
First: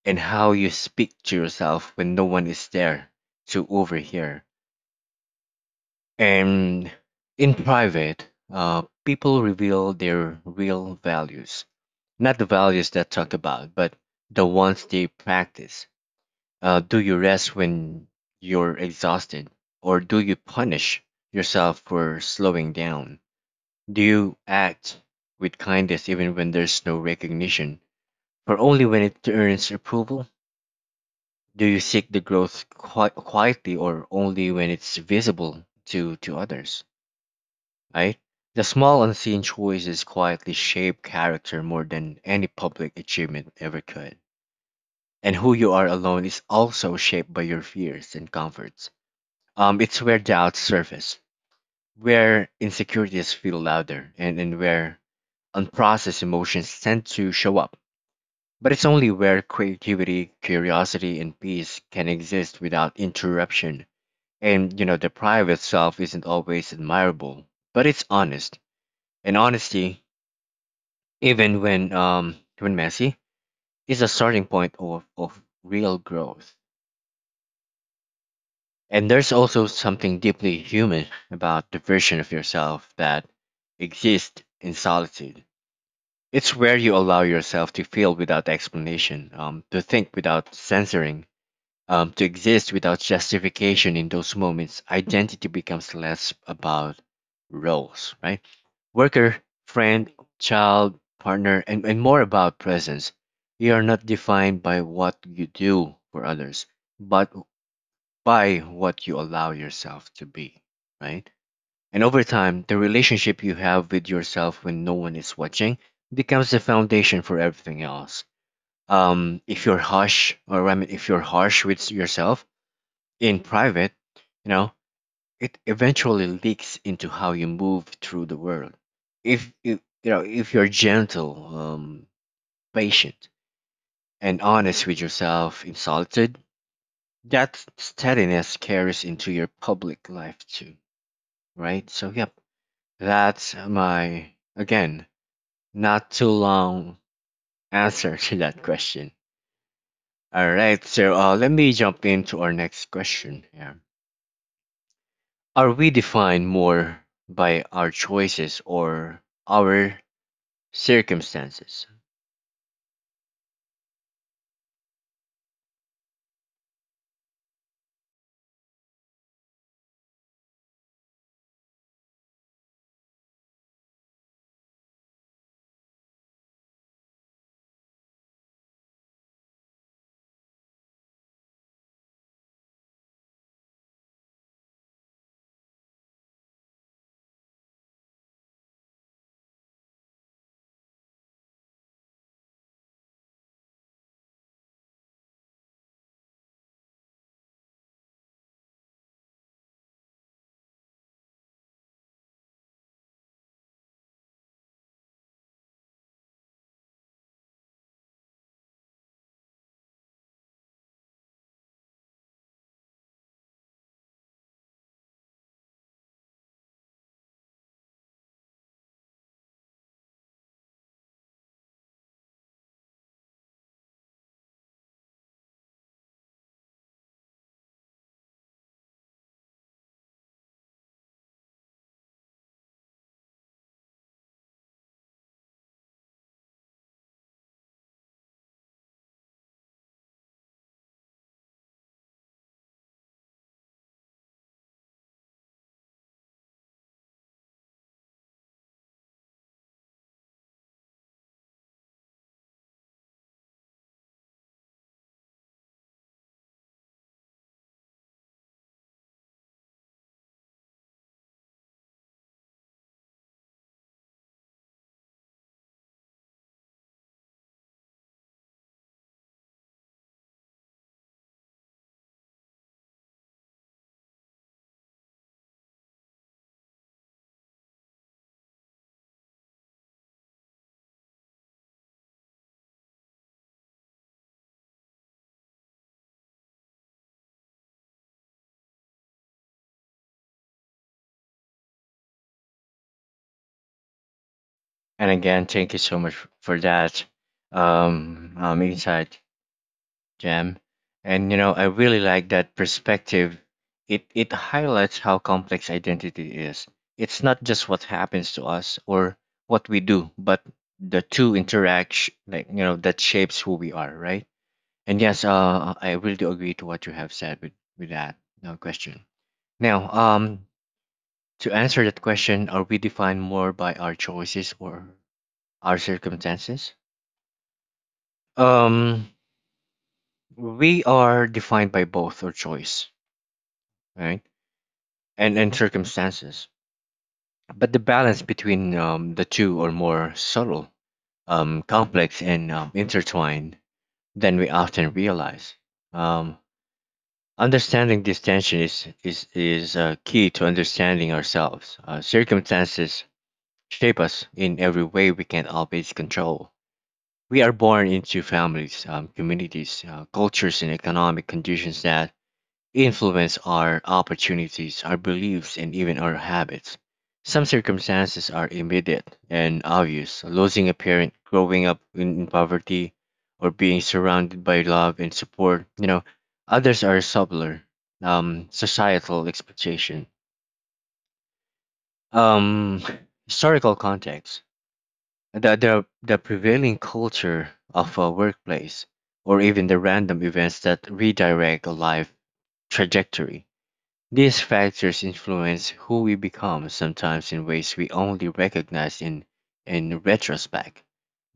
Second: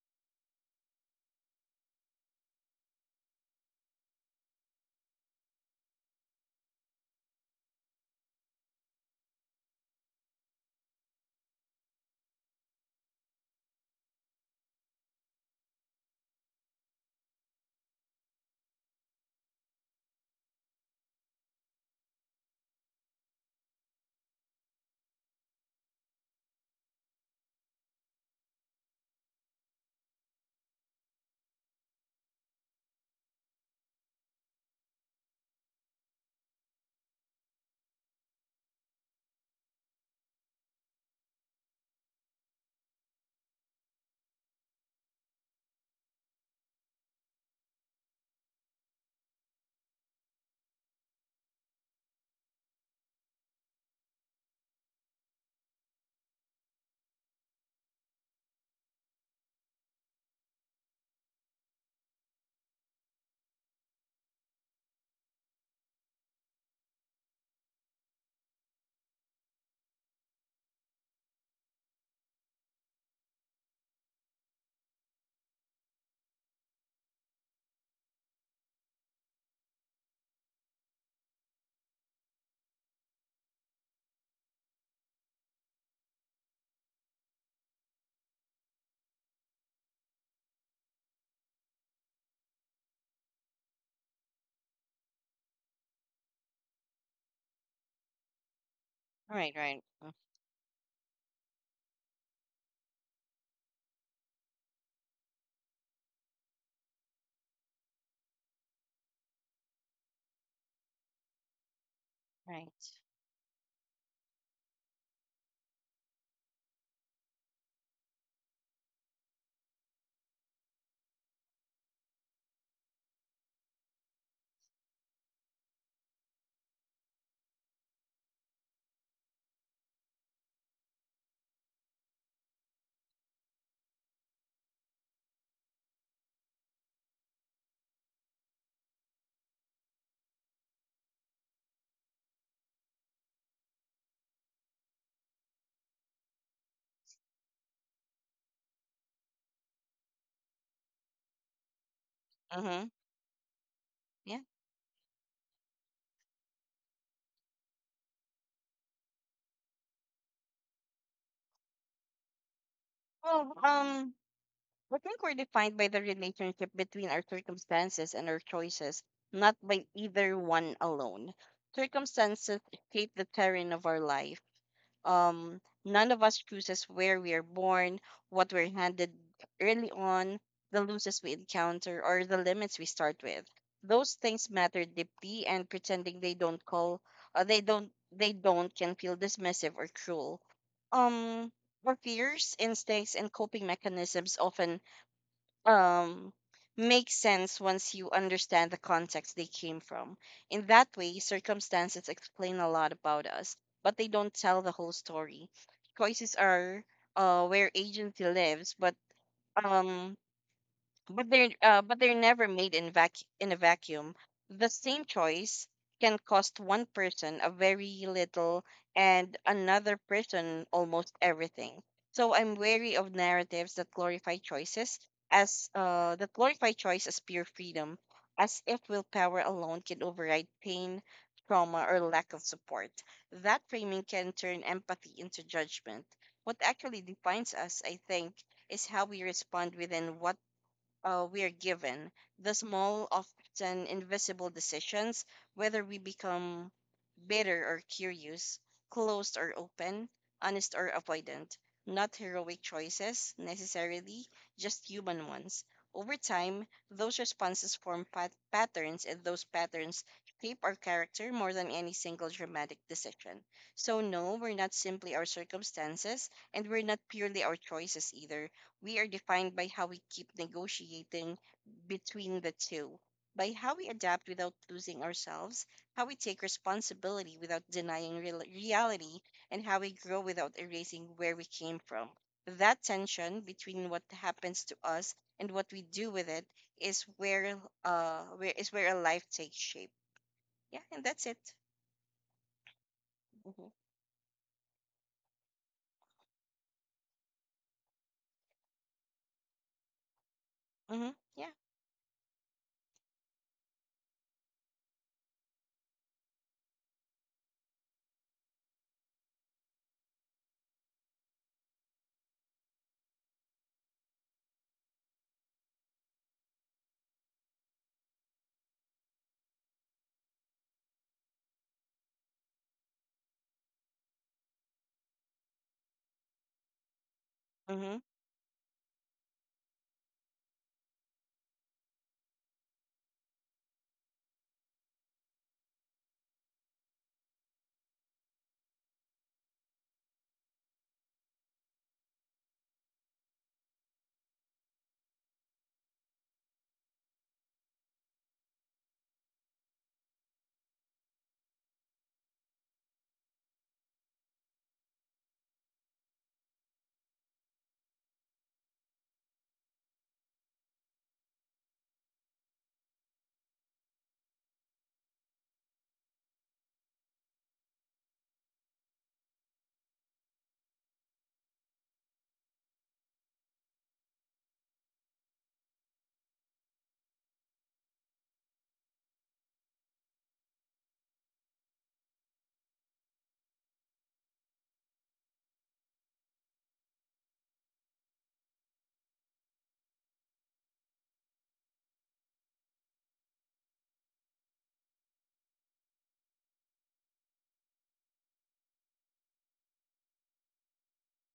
and how you speak to yourself when no one is there to overhear. And in private, people reveal their real values, not the values that talk about, but the ones they practice. Do you rest when you're exhausted, or do you punish yourself for slowing down? Do you act with kindness even when there's no recognition, or only when it earns approval? Do you seek the growth quietly, or only when it's visible to others? Right? The small unseen choices quietly shape character more than any public achievement ever could. And who you are alone is also shaped by your fears and comforts. It's where doubts surface, where insecurities feel louder, and where unprocessed emotions tend to show up. But it's only where creativity, curiosity, and peace can exist without interruption. And, you know, the private self isn't always admirable, but it's honest. And honesty, even when messy, is a starting point of real growth. And there's also something deeply human about the version of yourself that exists in solitude. It's where you allow yourself to feel without explanation, to think without censoring, to exist without justification in those moments, identity becomes less about roles, right? Worker,
Right, right.
friend,
Mm.
child, partner, and more about presence. You are not defined by what you do for others, but by what you allow yourself to be, right? And over time, the
Right.
relationship you have with yourself when no one is watching becomes the foundation for everything else. If you're harsh, or I mean, If you're harsh with yourself, in private, you know, it eventually leaks into how you move through the world. If you, you know, if you're gentle, patient, and honest with yourself in solitude, that steadiness carries into your public life too, right? So, yep, that's my again not too long answer to that question. All right, so let me jump into our
Mm-hmm.
next question. Here.
Yeah.
Are we defined more by our choices or our circumstances?
Well, I think we're defined by the relationship between our circumstances and our choices, not by either one alone. Circumstances shape the terrain of our life. None of us chooses where we are born, what we're handed early on, the losses we encounter, or the limits we start with. Those things matter deeply, and pretending they don't call, they don't can feel dismissive or cruel. Um, our fears, instincts, and coping mechanisms often um makes sense once you understand the context they came from. In that way, circumstances explain a lot about us, but they don't tell the whole story. Choices are where agency lives, but um they're never made in a vacuum. The same choice can cost one person a very little and another person almost everything. So I'm wary of narratives that glorify choice as pure freedom, as if willpower alone can override pain, trauma, or lack of support. That framing can turn empathy into judgment. What actually defines us, I think, is how we respond within what we are given, the small, often invisible decisions, whether we become bitter or curious, closed or open, honest or avoidant, not heroic choices necessarily, just human ones. Over time, those responses form patterns, and those patterns shape our character more than any single dramatic decision. So no, we're not simply our circumstances, and we're not purely our choices either. We are defined by how we keep negotiating between the two, by how we adapt without losing ourselves, how we take responsibility without denying reality, and how we grow without erasing where we came from. That tension between what happens to us and what we do with it is where a life takes shape. Yeah, and that's it. Mm-hmm.
And again, thank you so much for that insight, Jam.
Mm-hmm.
And you
Yeah.
know, I really like that perspective. It highlights how complex identity is. It's not just what happens to us or what we do, but the two interact, like you know, that shapes who we are, right? And yes, I really do agree to what you have said with that question. Now, to answer that question, are we defined more by our choices or our circumstances?
Mm-hmm.
Um, we are defined by both our choice, right, and circumstances. But the balance between the two are more subtle, complex, and intertwined than we often realize. Um, Understanding this tension is key to understanding ourselves. Circumstances shape us in every way we can always control. We are born into families, communities, cultures, and economic conditions that influence our opportunities, our beliefs, and even our habits. Some circumstances are immediate and obvious losing a parent, growing up in poverty, or being surrounded by love and support. You know, others are subtler, societal expectation, um, historical context the prevailing culture of a workplace or even the random events that redirect a life trajectory. These factors influence who we become, sometimes in ways we only recognize in retrospect.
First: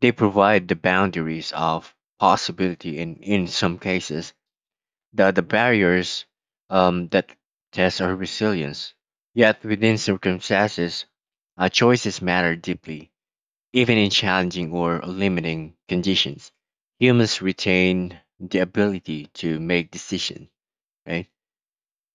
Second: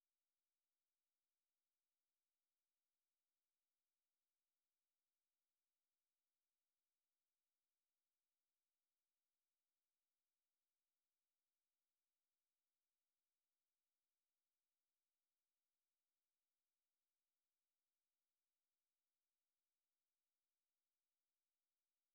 They provide the boundaries of possibility and, in some cases, the barriers that test our resilience. Yet, within circumstances, our choices matter deeply even in challenging or limiting conditions, humans retain the ability to make decisions, right?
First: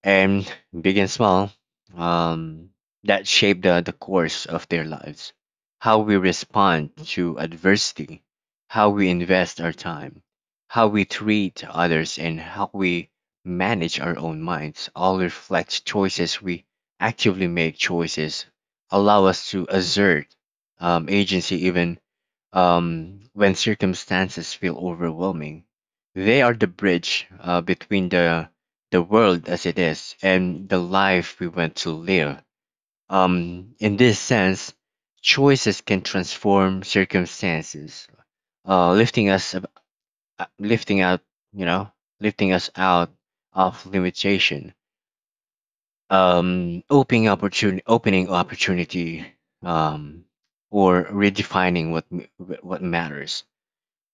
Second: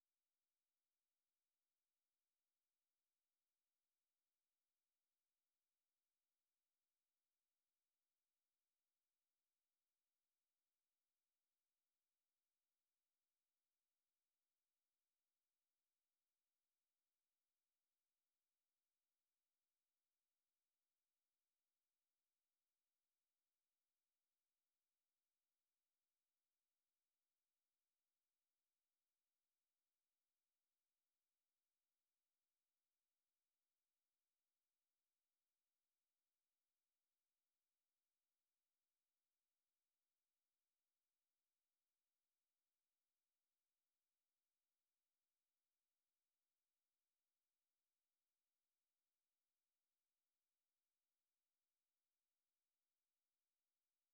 And big and small, um, that shape the course of their lives. How we respond to adversity, how we invest our time, how we treat others, and how we manage our own minds all reflect choices we actively make choices allow us to assert agency even when circumstances feel overwhelming. They are the bridge between the world as it is and the life we want to live. In this sense, choices can transform circumstances, uh, lifting us, ab- lifting out, you know, lifting us out of limitation, opening opportunity, um, or redefining what matters.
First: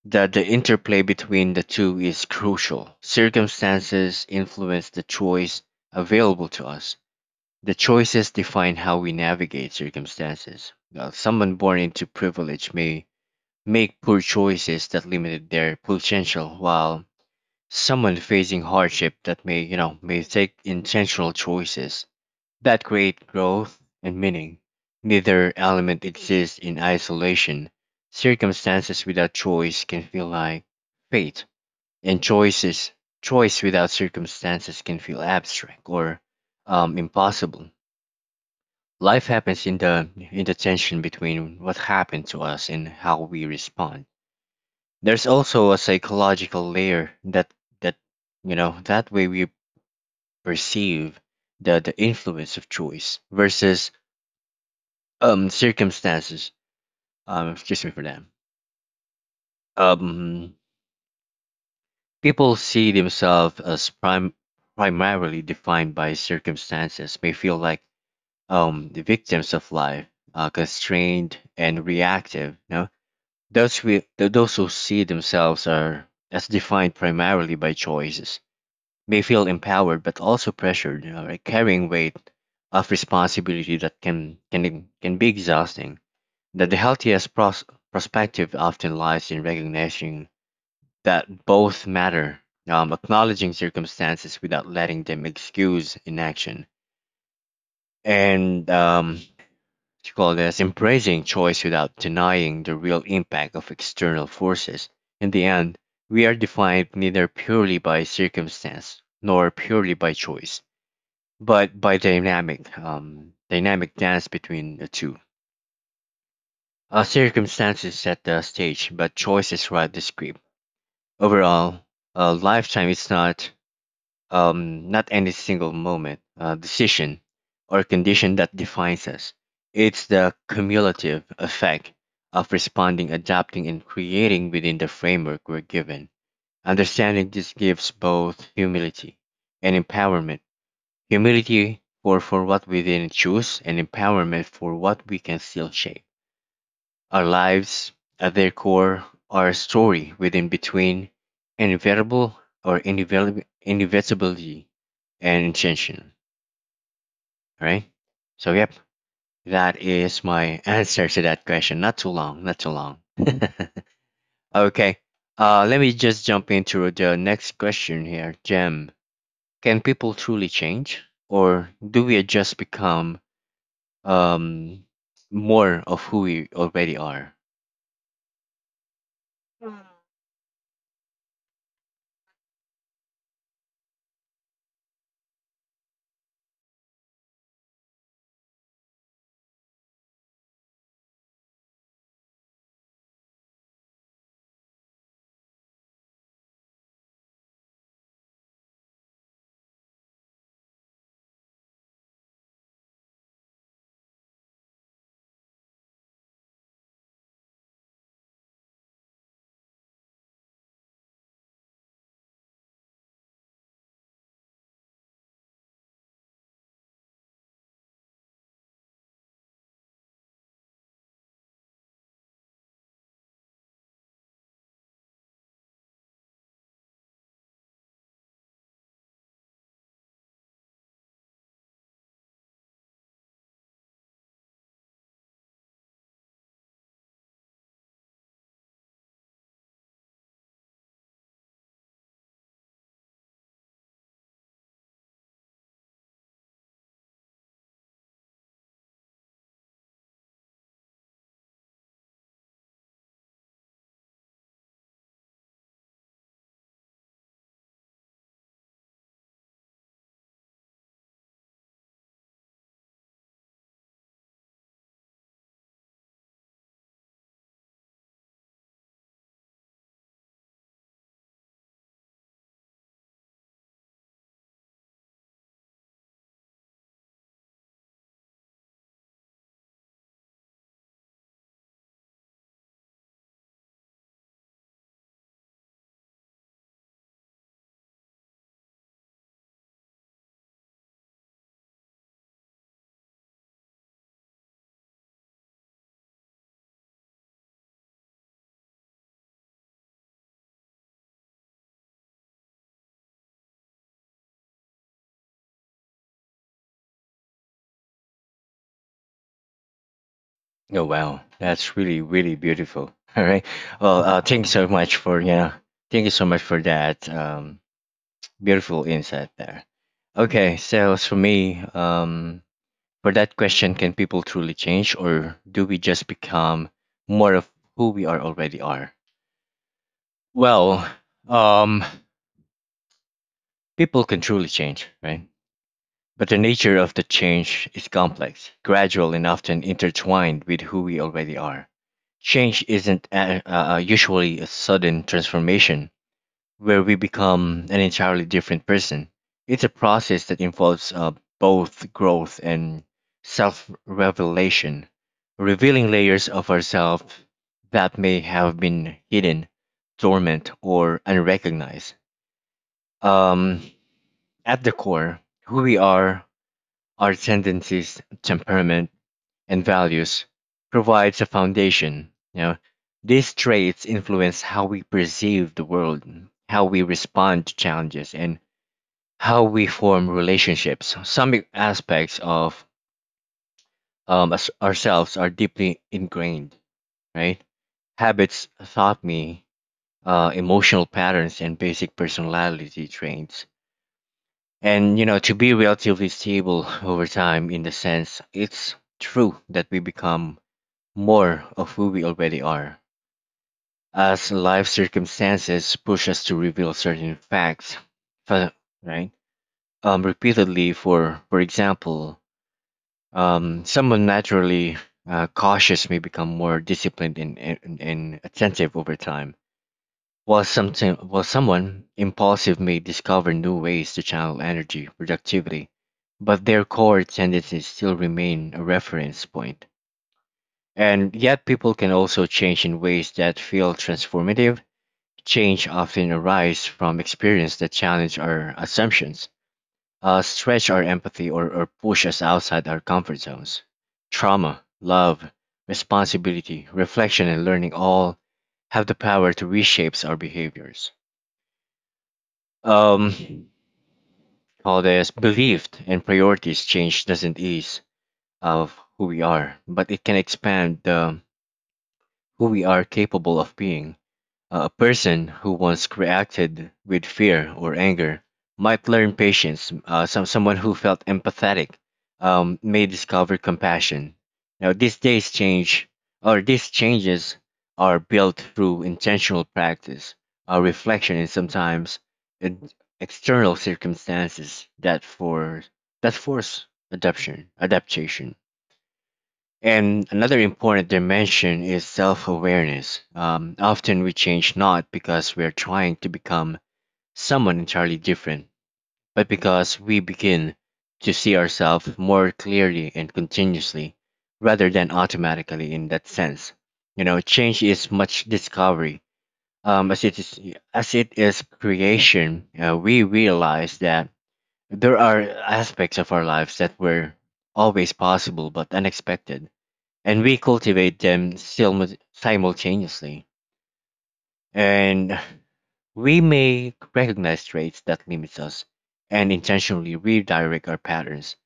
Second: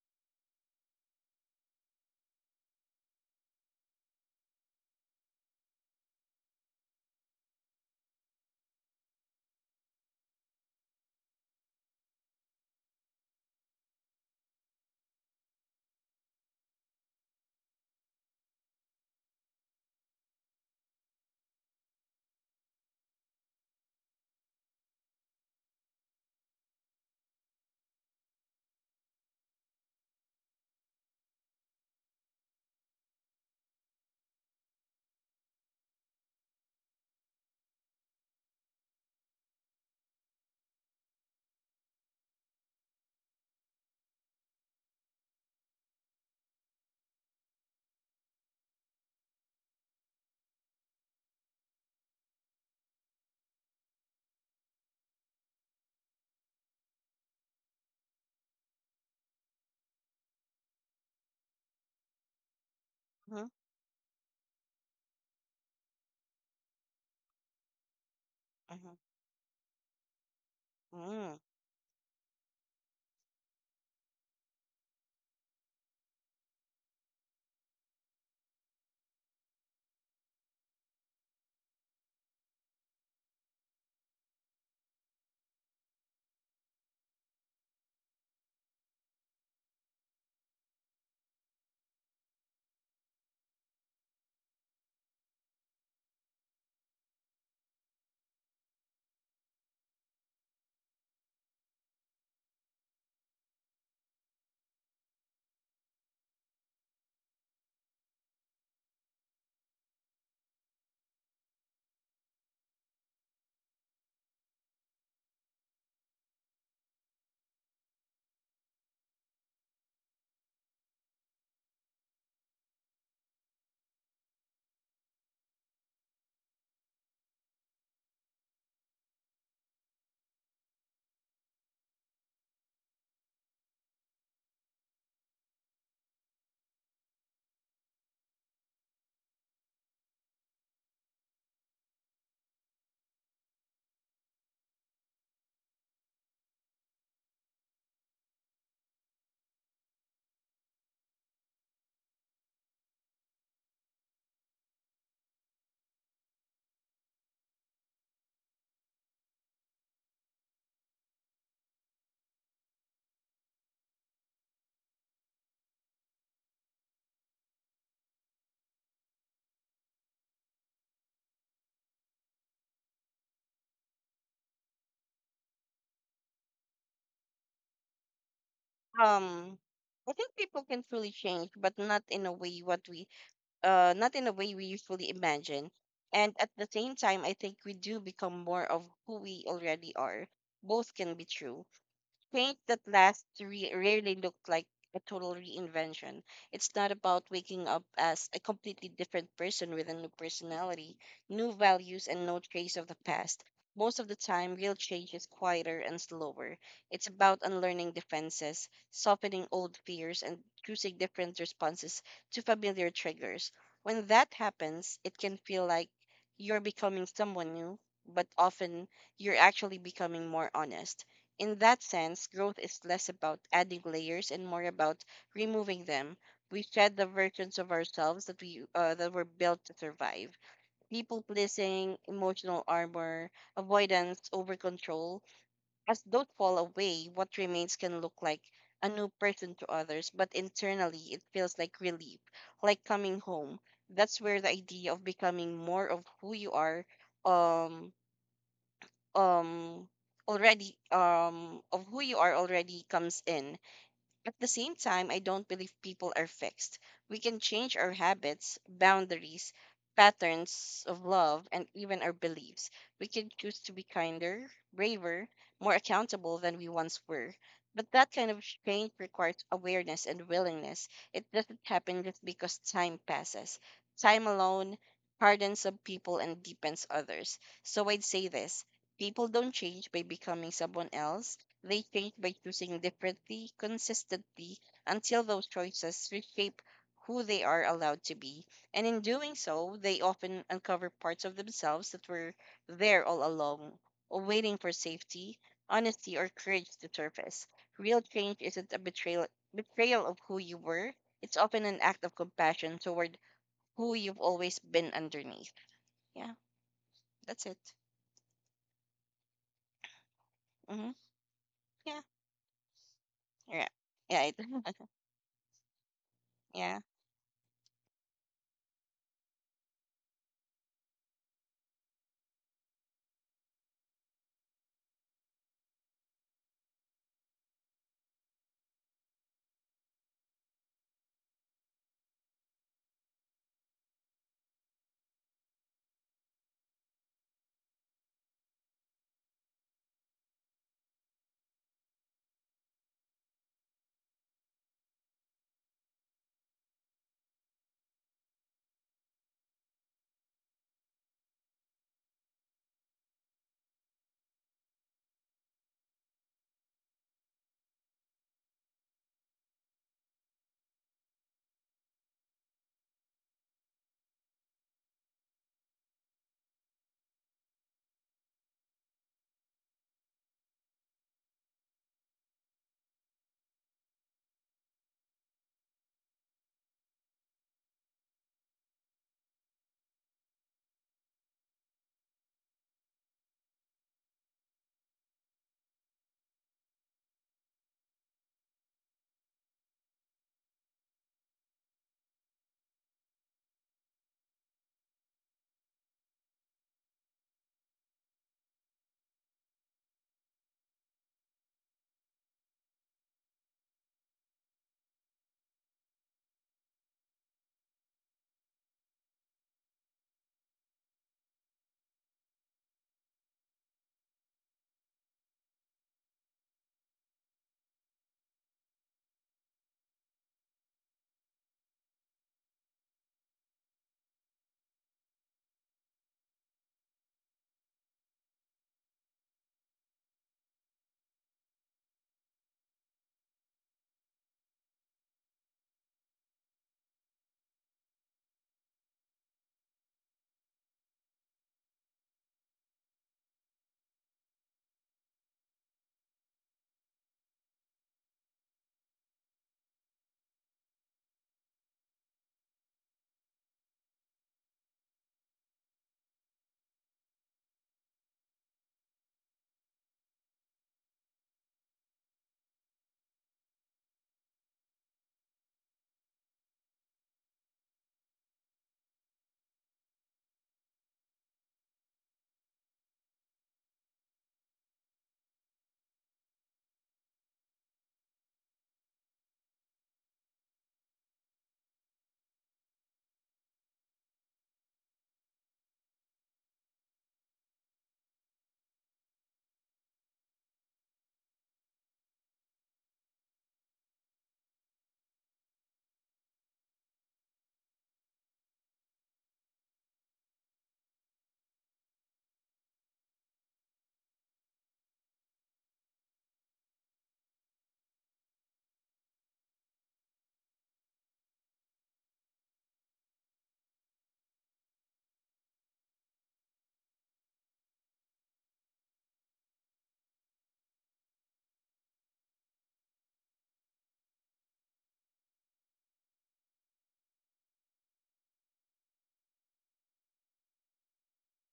That the interplay between the two is crucial. Circumstances influence the choice available to us. The choices define how we navigate circumstances. Now, someone born into privilege may make poor choices that limited their potential, while someone facing hardship that may, you know, may take intentional choices that create growth and meaning. Neither element exists in isolation. Circumstances without choice can feel like fate, and choice without circumstances can feel abstract or impossible. Life happens in the tension between what happened to us and how we respond. There's also a psychological layer that you know that way we perceive the influence of choice versus circumstances excuse me for that. um People see
Mm-hmm.
themselves as prime primarily defined by circumstances may feel like
Mm-hmm.
the victims of life,
Mm-hmm.
constrained and reactive, you know, those who see themselves are as defined primarily by choices may feel empowered but also pressured, you know, like carrying weight of responsibility that can be exhausting. That the healthiest perspective often lies in recognition that both matter, acknowledging circumstances without letting them excuse inaction, and what you call this embracing choice without denying the real impact of external forces. In the end, we are defined neither purely by circumstance nor purely by choice, but by dynamic dynamic dance between the two. Our circumstances set the stage, but choices write the script. Overall, lifetime is not not any single moment, decision, or condition that defines us. It's the cumulative effect of responding, adapting, and creating within the framework we're given. Understanding this gives both humility and empowerment. Humility for what we didn't choose, and empowerment for what we can still shape. Our lives, at their core, are a story within between inevitable or inevitability, and intention, right? So, yep, that is my answer to that question. Not too long, not too long. Okay, let me just jump into the next question here, Jem. Can people truly change, or do we just become um, more of who we already are?
Um, I think people can truly change, but not in a way what we not in a way we usually imagine. And at the same time, I think we do become more of who we already are. Both can be true. Paint that lasts rarely looked like a total reinvention. It's not about waking up as a completely different person with a new personality, new values, and no trace of the past. Most of the time, real change is quieter and slower. It's about unlearning defenses, softening old fears, and choosing different responses to familiar triggers. When that happens, it can feel like you're becoming someone new, but often you're actually becoming more honest. In that sense, growth is less about adding layers and more about removing them. We shed the versions of ourselves that we that were built to survive. People pleasing, emotional armor, avoidance, over control. As those fall away, what remains can look like a new person to others, but internally it feels like relief, like coming home. That's where the idea of becoming more of who you are um um already of who you are already comes in. At the same time, I don't believe people are fixed. We can change our habits, boundaries, patterns of love, and even our beliefs. We can choose to be kinder, braver, more accountable than we once were, but that kind of change requires awareness and willingness. It doesn't happen just because time passes. Time alone hardens some people and deepens others. So I'd say this. People don't change by becoming someone else. They change by choosing differently, consistently, until those choices reshape who they are allowed to be. And in doing so, they often uncover parts of themselves that were there all along, waiting for safety, honesty, or courage to surface. Real change isn't betrayal of who you were, it's often an act of compassion toward who you've always been underneath. Yeah, that's it.
Oh
Hmm.
wow, that's
Yeah,
really really beautiful. All right.
right.
Well,
Yeah, it.
thank you so much for yeah. Thank you so much for
Yeah.
that beautiful insight there. Okay, so as for me, for that question, can people truly change, or do we just become more of who we are already are? Well, um, people can truly change, right? But the nature of the change is complex, gradual, and often intertwined with who we already are. Change isn't usually a sudden transformation where we become an entirely different person. It's a process that involves both growth and self revelation, revealing layers of ourselves that may have been hidden, dormant, or unrecognized. Um, at the core, who we are, our tendencies, temperament, and values provides a foundation. You know, these traits influence how we perceive the world, how we respond to challenges, and how we form relationships. Some aspects of ourselves are deeply ingrained, right? Habits taught me emotional patterns and basic personality traits. And you know, to be relatively stable over time, in the sense, it's true that we become more of who we already are as life circumstances push us to reveal certain facts, fa- right? Repeatedly, for example, someone naturally cautious may become more disciplined and, and attentive over time, while something while someone impulsive may discover new ways to channel energy productivity, but their core tendencies still remain a reference point. And yet, people can also change in ways that feel transformative. Change often arises from experience that challenge our assumptions, stretch our empathy, or push us outside our comfort zones. Trauma, love, responsibility, reflection, and learning all have the power to reshape our behaviors. Um, all this belief and priorities change doesn't ease of who we are, but it can expand the who we are capable of being. A person who once reacted with fear or anger might learn patience. Someone who felt empathetic may discover compassion. Now, these days change, or these changes are built through intentional practice, reflection, and sometimes ed- external circumstances that force adaptation. Adaptation. And another important dimension is self awareness. Often we change not because we're trying to become someone entirely different, but because we begin to see ourselves more clearly and continuously rather than automatically in that sense. You know, change is much discovery. Um, as it is as it is creation. Uh, we realize that there are aspects of our lives that were always possible but unexpected, and we cultivate them simultaneously. And we may recognize traits that limit us and intentionally redirect our patterns.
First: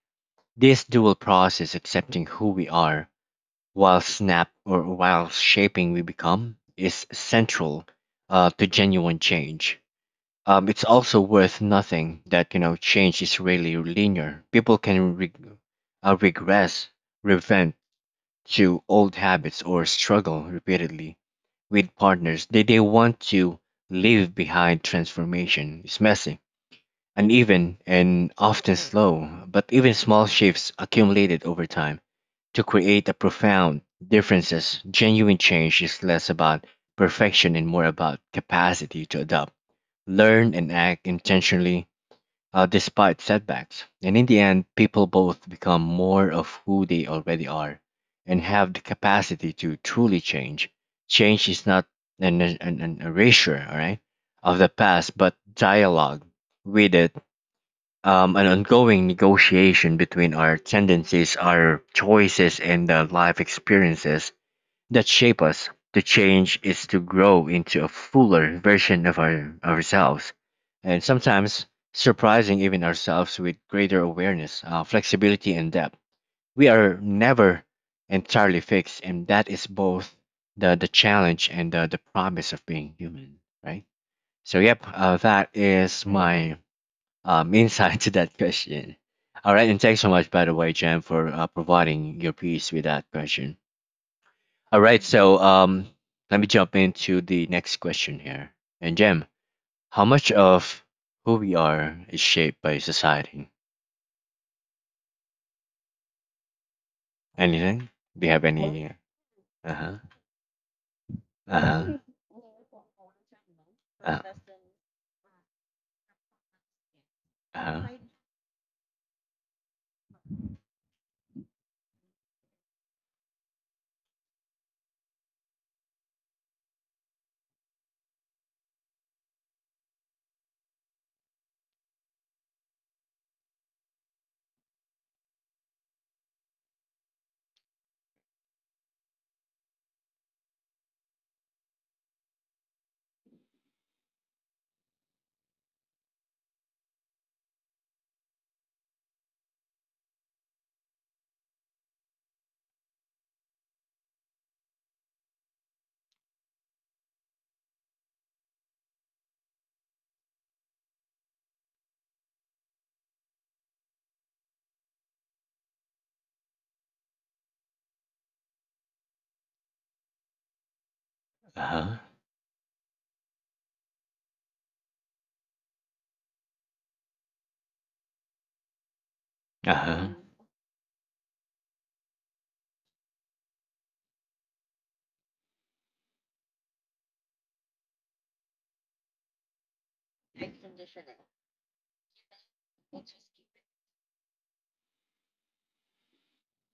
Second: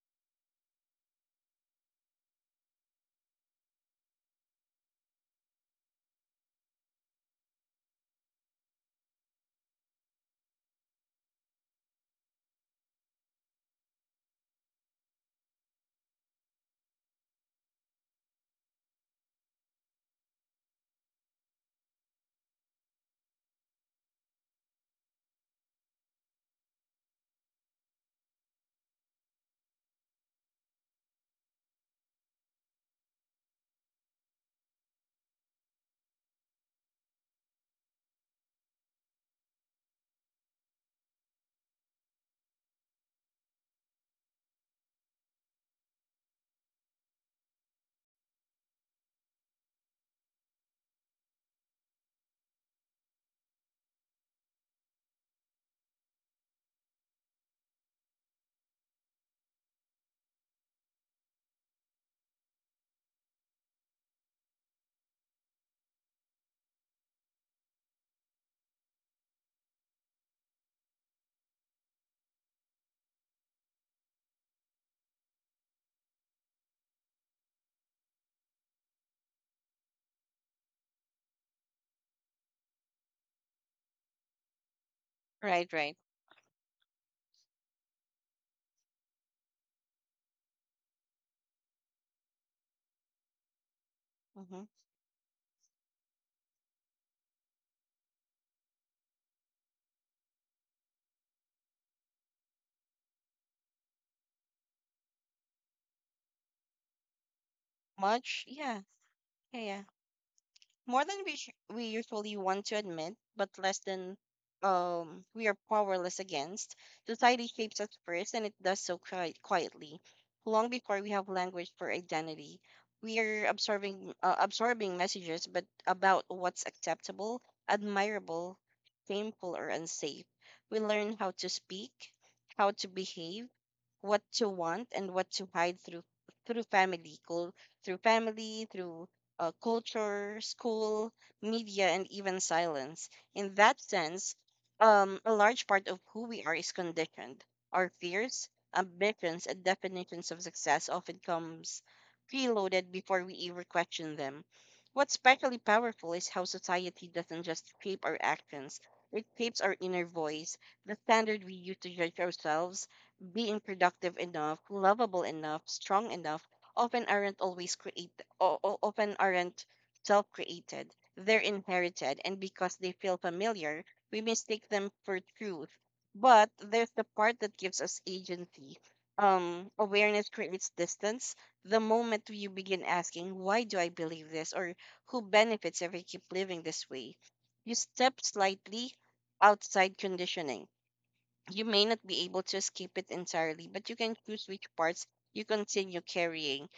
This dual process, accepting who we are while snap or while shaping we become, is central to genuine change. It's also worth nothing that you know change is really linear. People can regress, revent, to old habits or struggle repeatedly with partners that they want to leave behind. Transformation is messy, uneven, and often slow, but even small shifts accumulated over time to create a profound differences. Genuine change is less about perfection and more about capacity to adapt, learn, and act intentionally despite setbacks. And in the end, people both become more of who they already are and have the capacity to truly change. Change is not an erasure, all right, of the past, but dialogue with it, an ongoing negotiation between our tendencies, our choices, and the life experiences that shape us. The change is to grow into a fuller version of ourselves, and sometimes surprising even ourselves with greater awareness, flexibility, and depth. We are never entirely fixed, and that is both the challenge and the promise of being human, right? So, yep, that
Right, right.
is my insight to that question. All right, and thanks so much, by the way, Jen, for providing your piece with that question.
Mm-hmm.
All right, so let me jump into the next question here. And Jem, how much of who we are is shaped by society? Anything? Do you
Much?
have
Yeah.
any?
Yeah,
Uh
yeah.
huh.
More than we, sh-
Uh
we
huh.
usually want to admit, but less than
Uh huh.
we are powerless against. Society shapes us
Uh
first, and it does so quietly, long before we have language for identity. We are absorbing messages but about what's acceptable, admirable, shameful, or unsafe. We learn how to speak, how to behave, what to want, and what to hide through family, cul- through family, through culture, school, media, and even silence. In that sense, a large part of who we are is conditioned. Our fears, ambitions, and definitions of success often comes preloaded before we even question them. What's especially powerful is how society doesn't just shape our actions; it shapes our inner voice, the standard we use to judge ourselves. Being productive enough, lovable enough, strong enough, often aren't always created often aren't self created, they're
huh.
inherited, and because they feel familiar, we mistake them for truth. But there's the part that gives us agency.
Uh huh.
Awareness creates distance. The moment you begin asking, why do I believe this, or who benefits if I keep living this way, you step slightly outside conditioning. You may not be able to escape it entirely, but you can choose which parts you continue carrying.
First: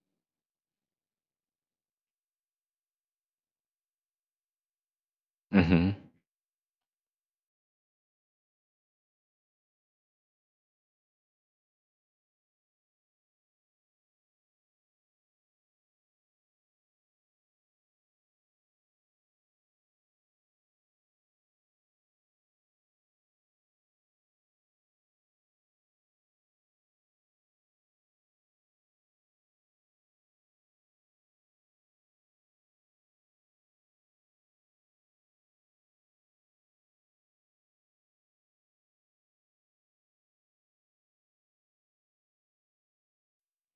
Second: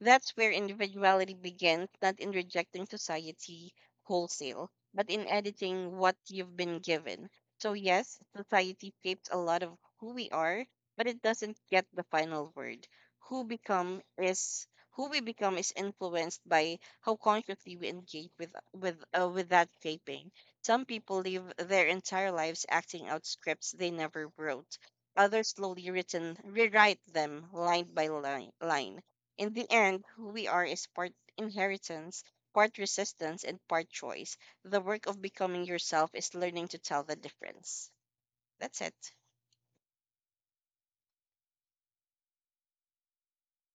That's where individuality begins, not in rejecting society wholesale, but in
Mm-hmm.
editing what you've been given. So yes, society shapes a lot of who we are, but it doesn't get the final word. Who become is who we become is influenced by how consciously we engage with that shaping. Some people live their entire lives acting out scripts they never wrote. Others slowly written rewrite them line by line. In the end, who we are is part inheritance, part resistance, and part choice. The work of becoming yourself is learning to tell the difference. That's it.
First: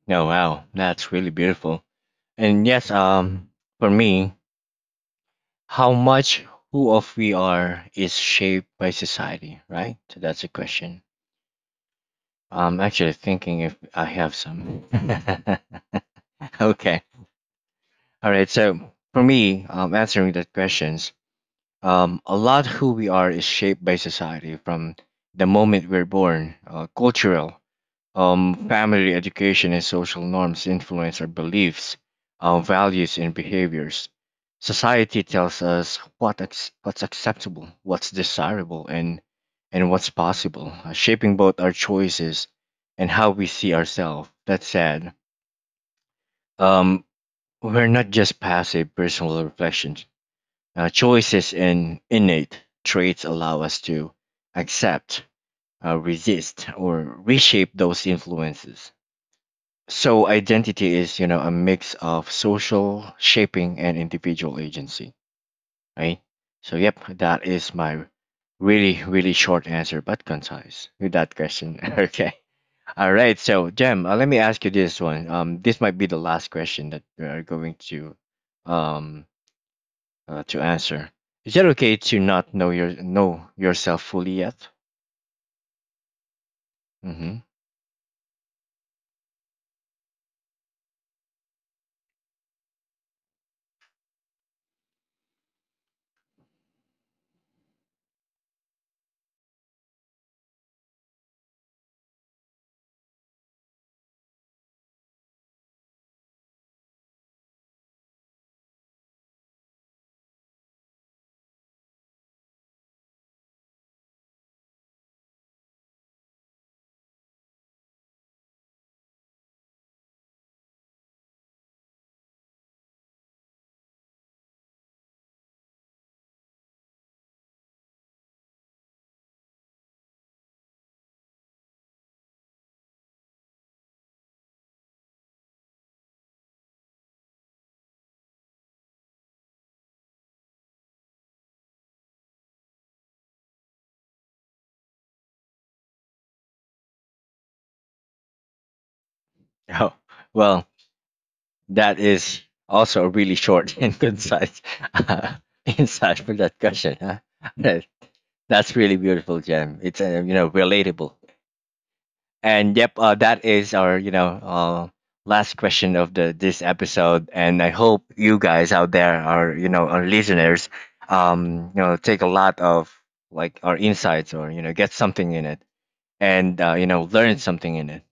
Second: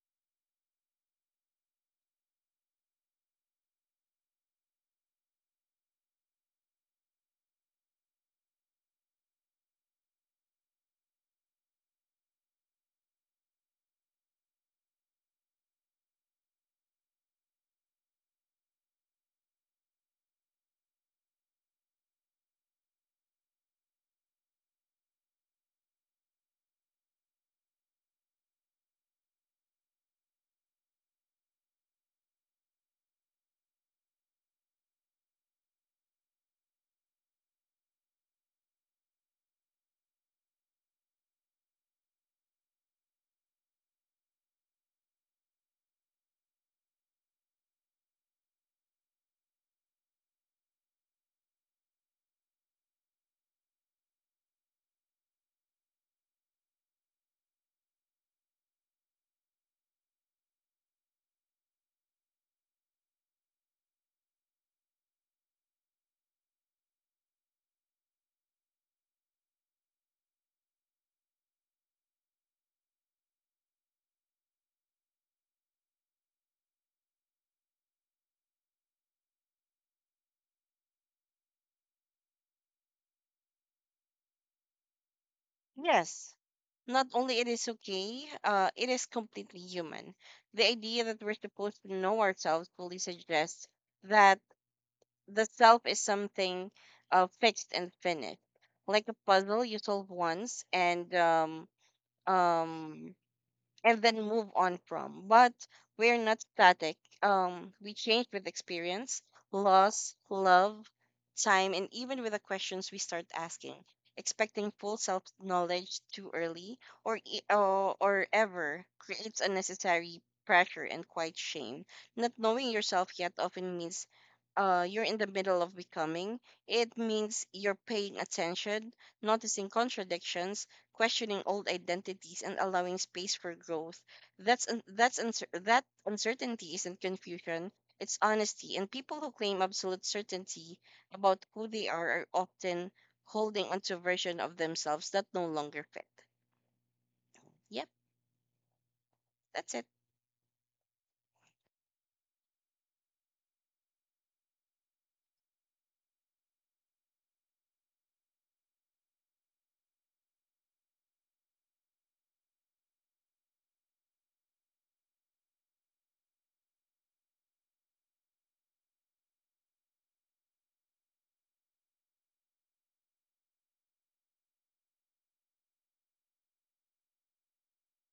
Oh wow, that's really beautiful. And yes, for me, how much who of we are is shaped by society, right? So that's a question. I'm actually thinking if I have some. Okay. All right. So for me, answering the questions, a lot who we are is shaped by society from the moment we're born. Uh, cultural family education and social norms influence our beliefs, our values, and behaviors. Society tells us what's acceptable, what's desirable, and what's possible, shaping both our choices and how we see ourselves. That's sad. Um, we're not just passive personal reflections. Choices and innate traits allow us to accept, resist, or reshape those influences. So identity is, you know, a mix of social shaping and individual agency, right? So yep, that is my really, really short answer, but concise with that question. Okay. All right. So Jem, let me ask you this one. This might be the last question that we are going um, to answer. Is it okay to not know your know yourself fully yet?
Yes, not only
Mm-hmm.
it is okay, it is completely human. The idea that we're supposed to know ourselves fully suggests that the self is something fixed and finished, like a puzzle you solve once um, and then move on from. But we're not static. We change with experience, loss, love, time, and even with the questions we start asking. Expecting full self knowledge too early or, e- or or ever creates unnecessary pressure and quite shame. Not knowing yourself yet often means you're in the middle of becoming. It means you're paying attention, noticing contradictions, questioning old identities, and allowing space for growth. That uncertainty isn't confusion. It's honesty, and people who claim absolute certainty about who they are often holding onto a version of themselves that no longer fit. Yep, that's it.
Oh, well. That is also really short and concise uh, insight for that question. Huh? That- That's really beautiful, Jem. It's you know relatable. And yep, that is our you know last question of the this episode. And I hope you guys out there, our you know our listeners, you know take a lot of like our insights or you know get something in it and you know learn something in it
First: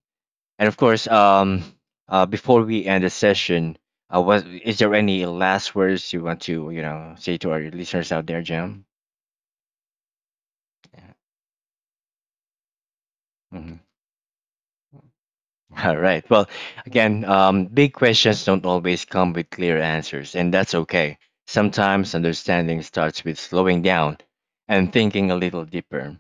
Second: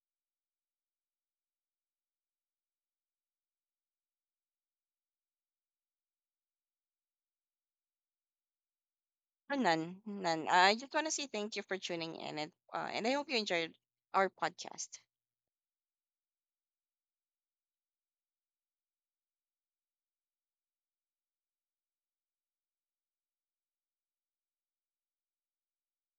and of course, before we end the session, what is there any last words you want to you know say to our listeners out there, Jim?
For none, none. I just want to say thank you for tuning in, and and I hope you enjoyed
Mhm.
our podcast.
All right. Well, again, big questions don't always come with clear answers, and that's okay. Sometimes understanding starts with slowing down and thinking a little deeper.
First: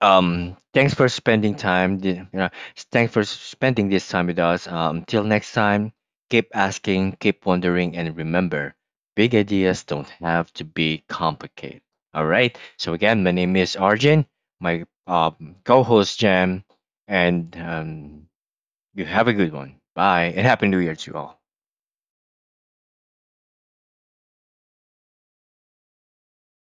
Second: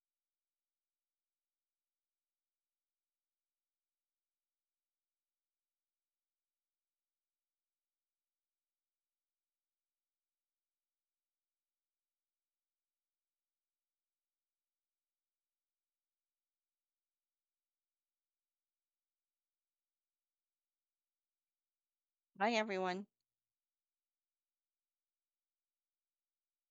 Thanks for spending You know, thanks for spending this time with us. Till next time, keep asking, keep wondering, and remember, big ideas don't have to be complicated. All right. So again, my name is Arjun, my co-host Jam, and you have a good one. Bye, and happy New Year to you all.
Bye, everyone.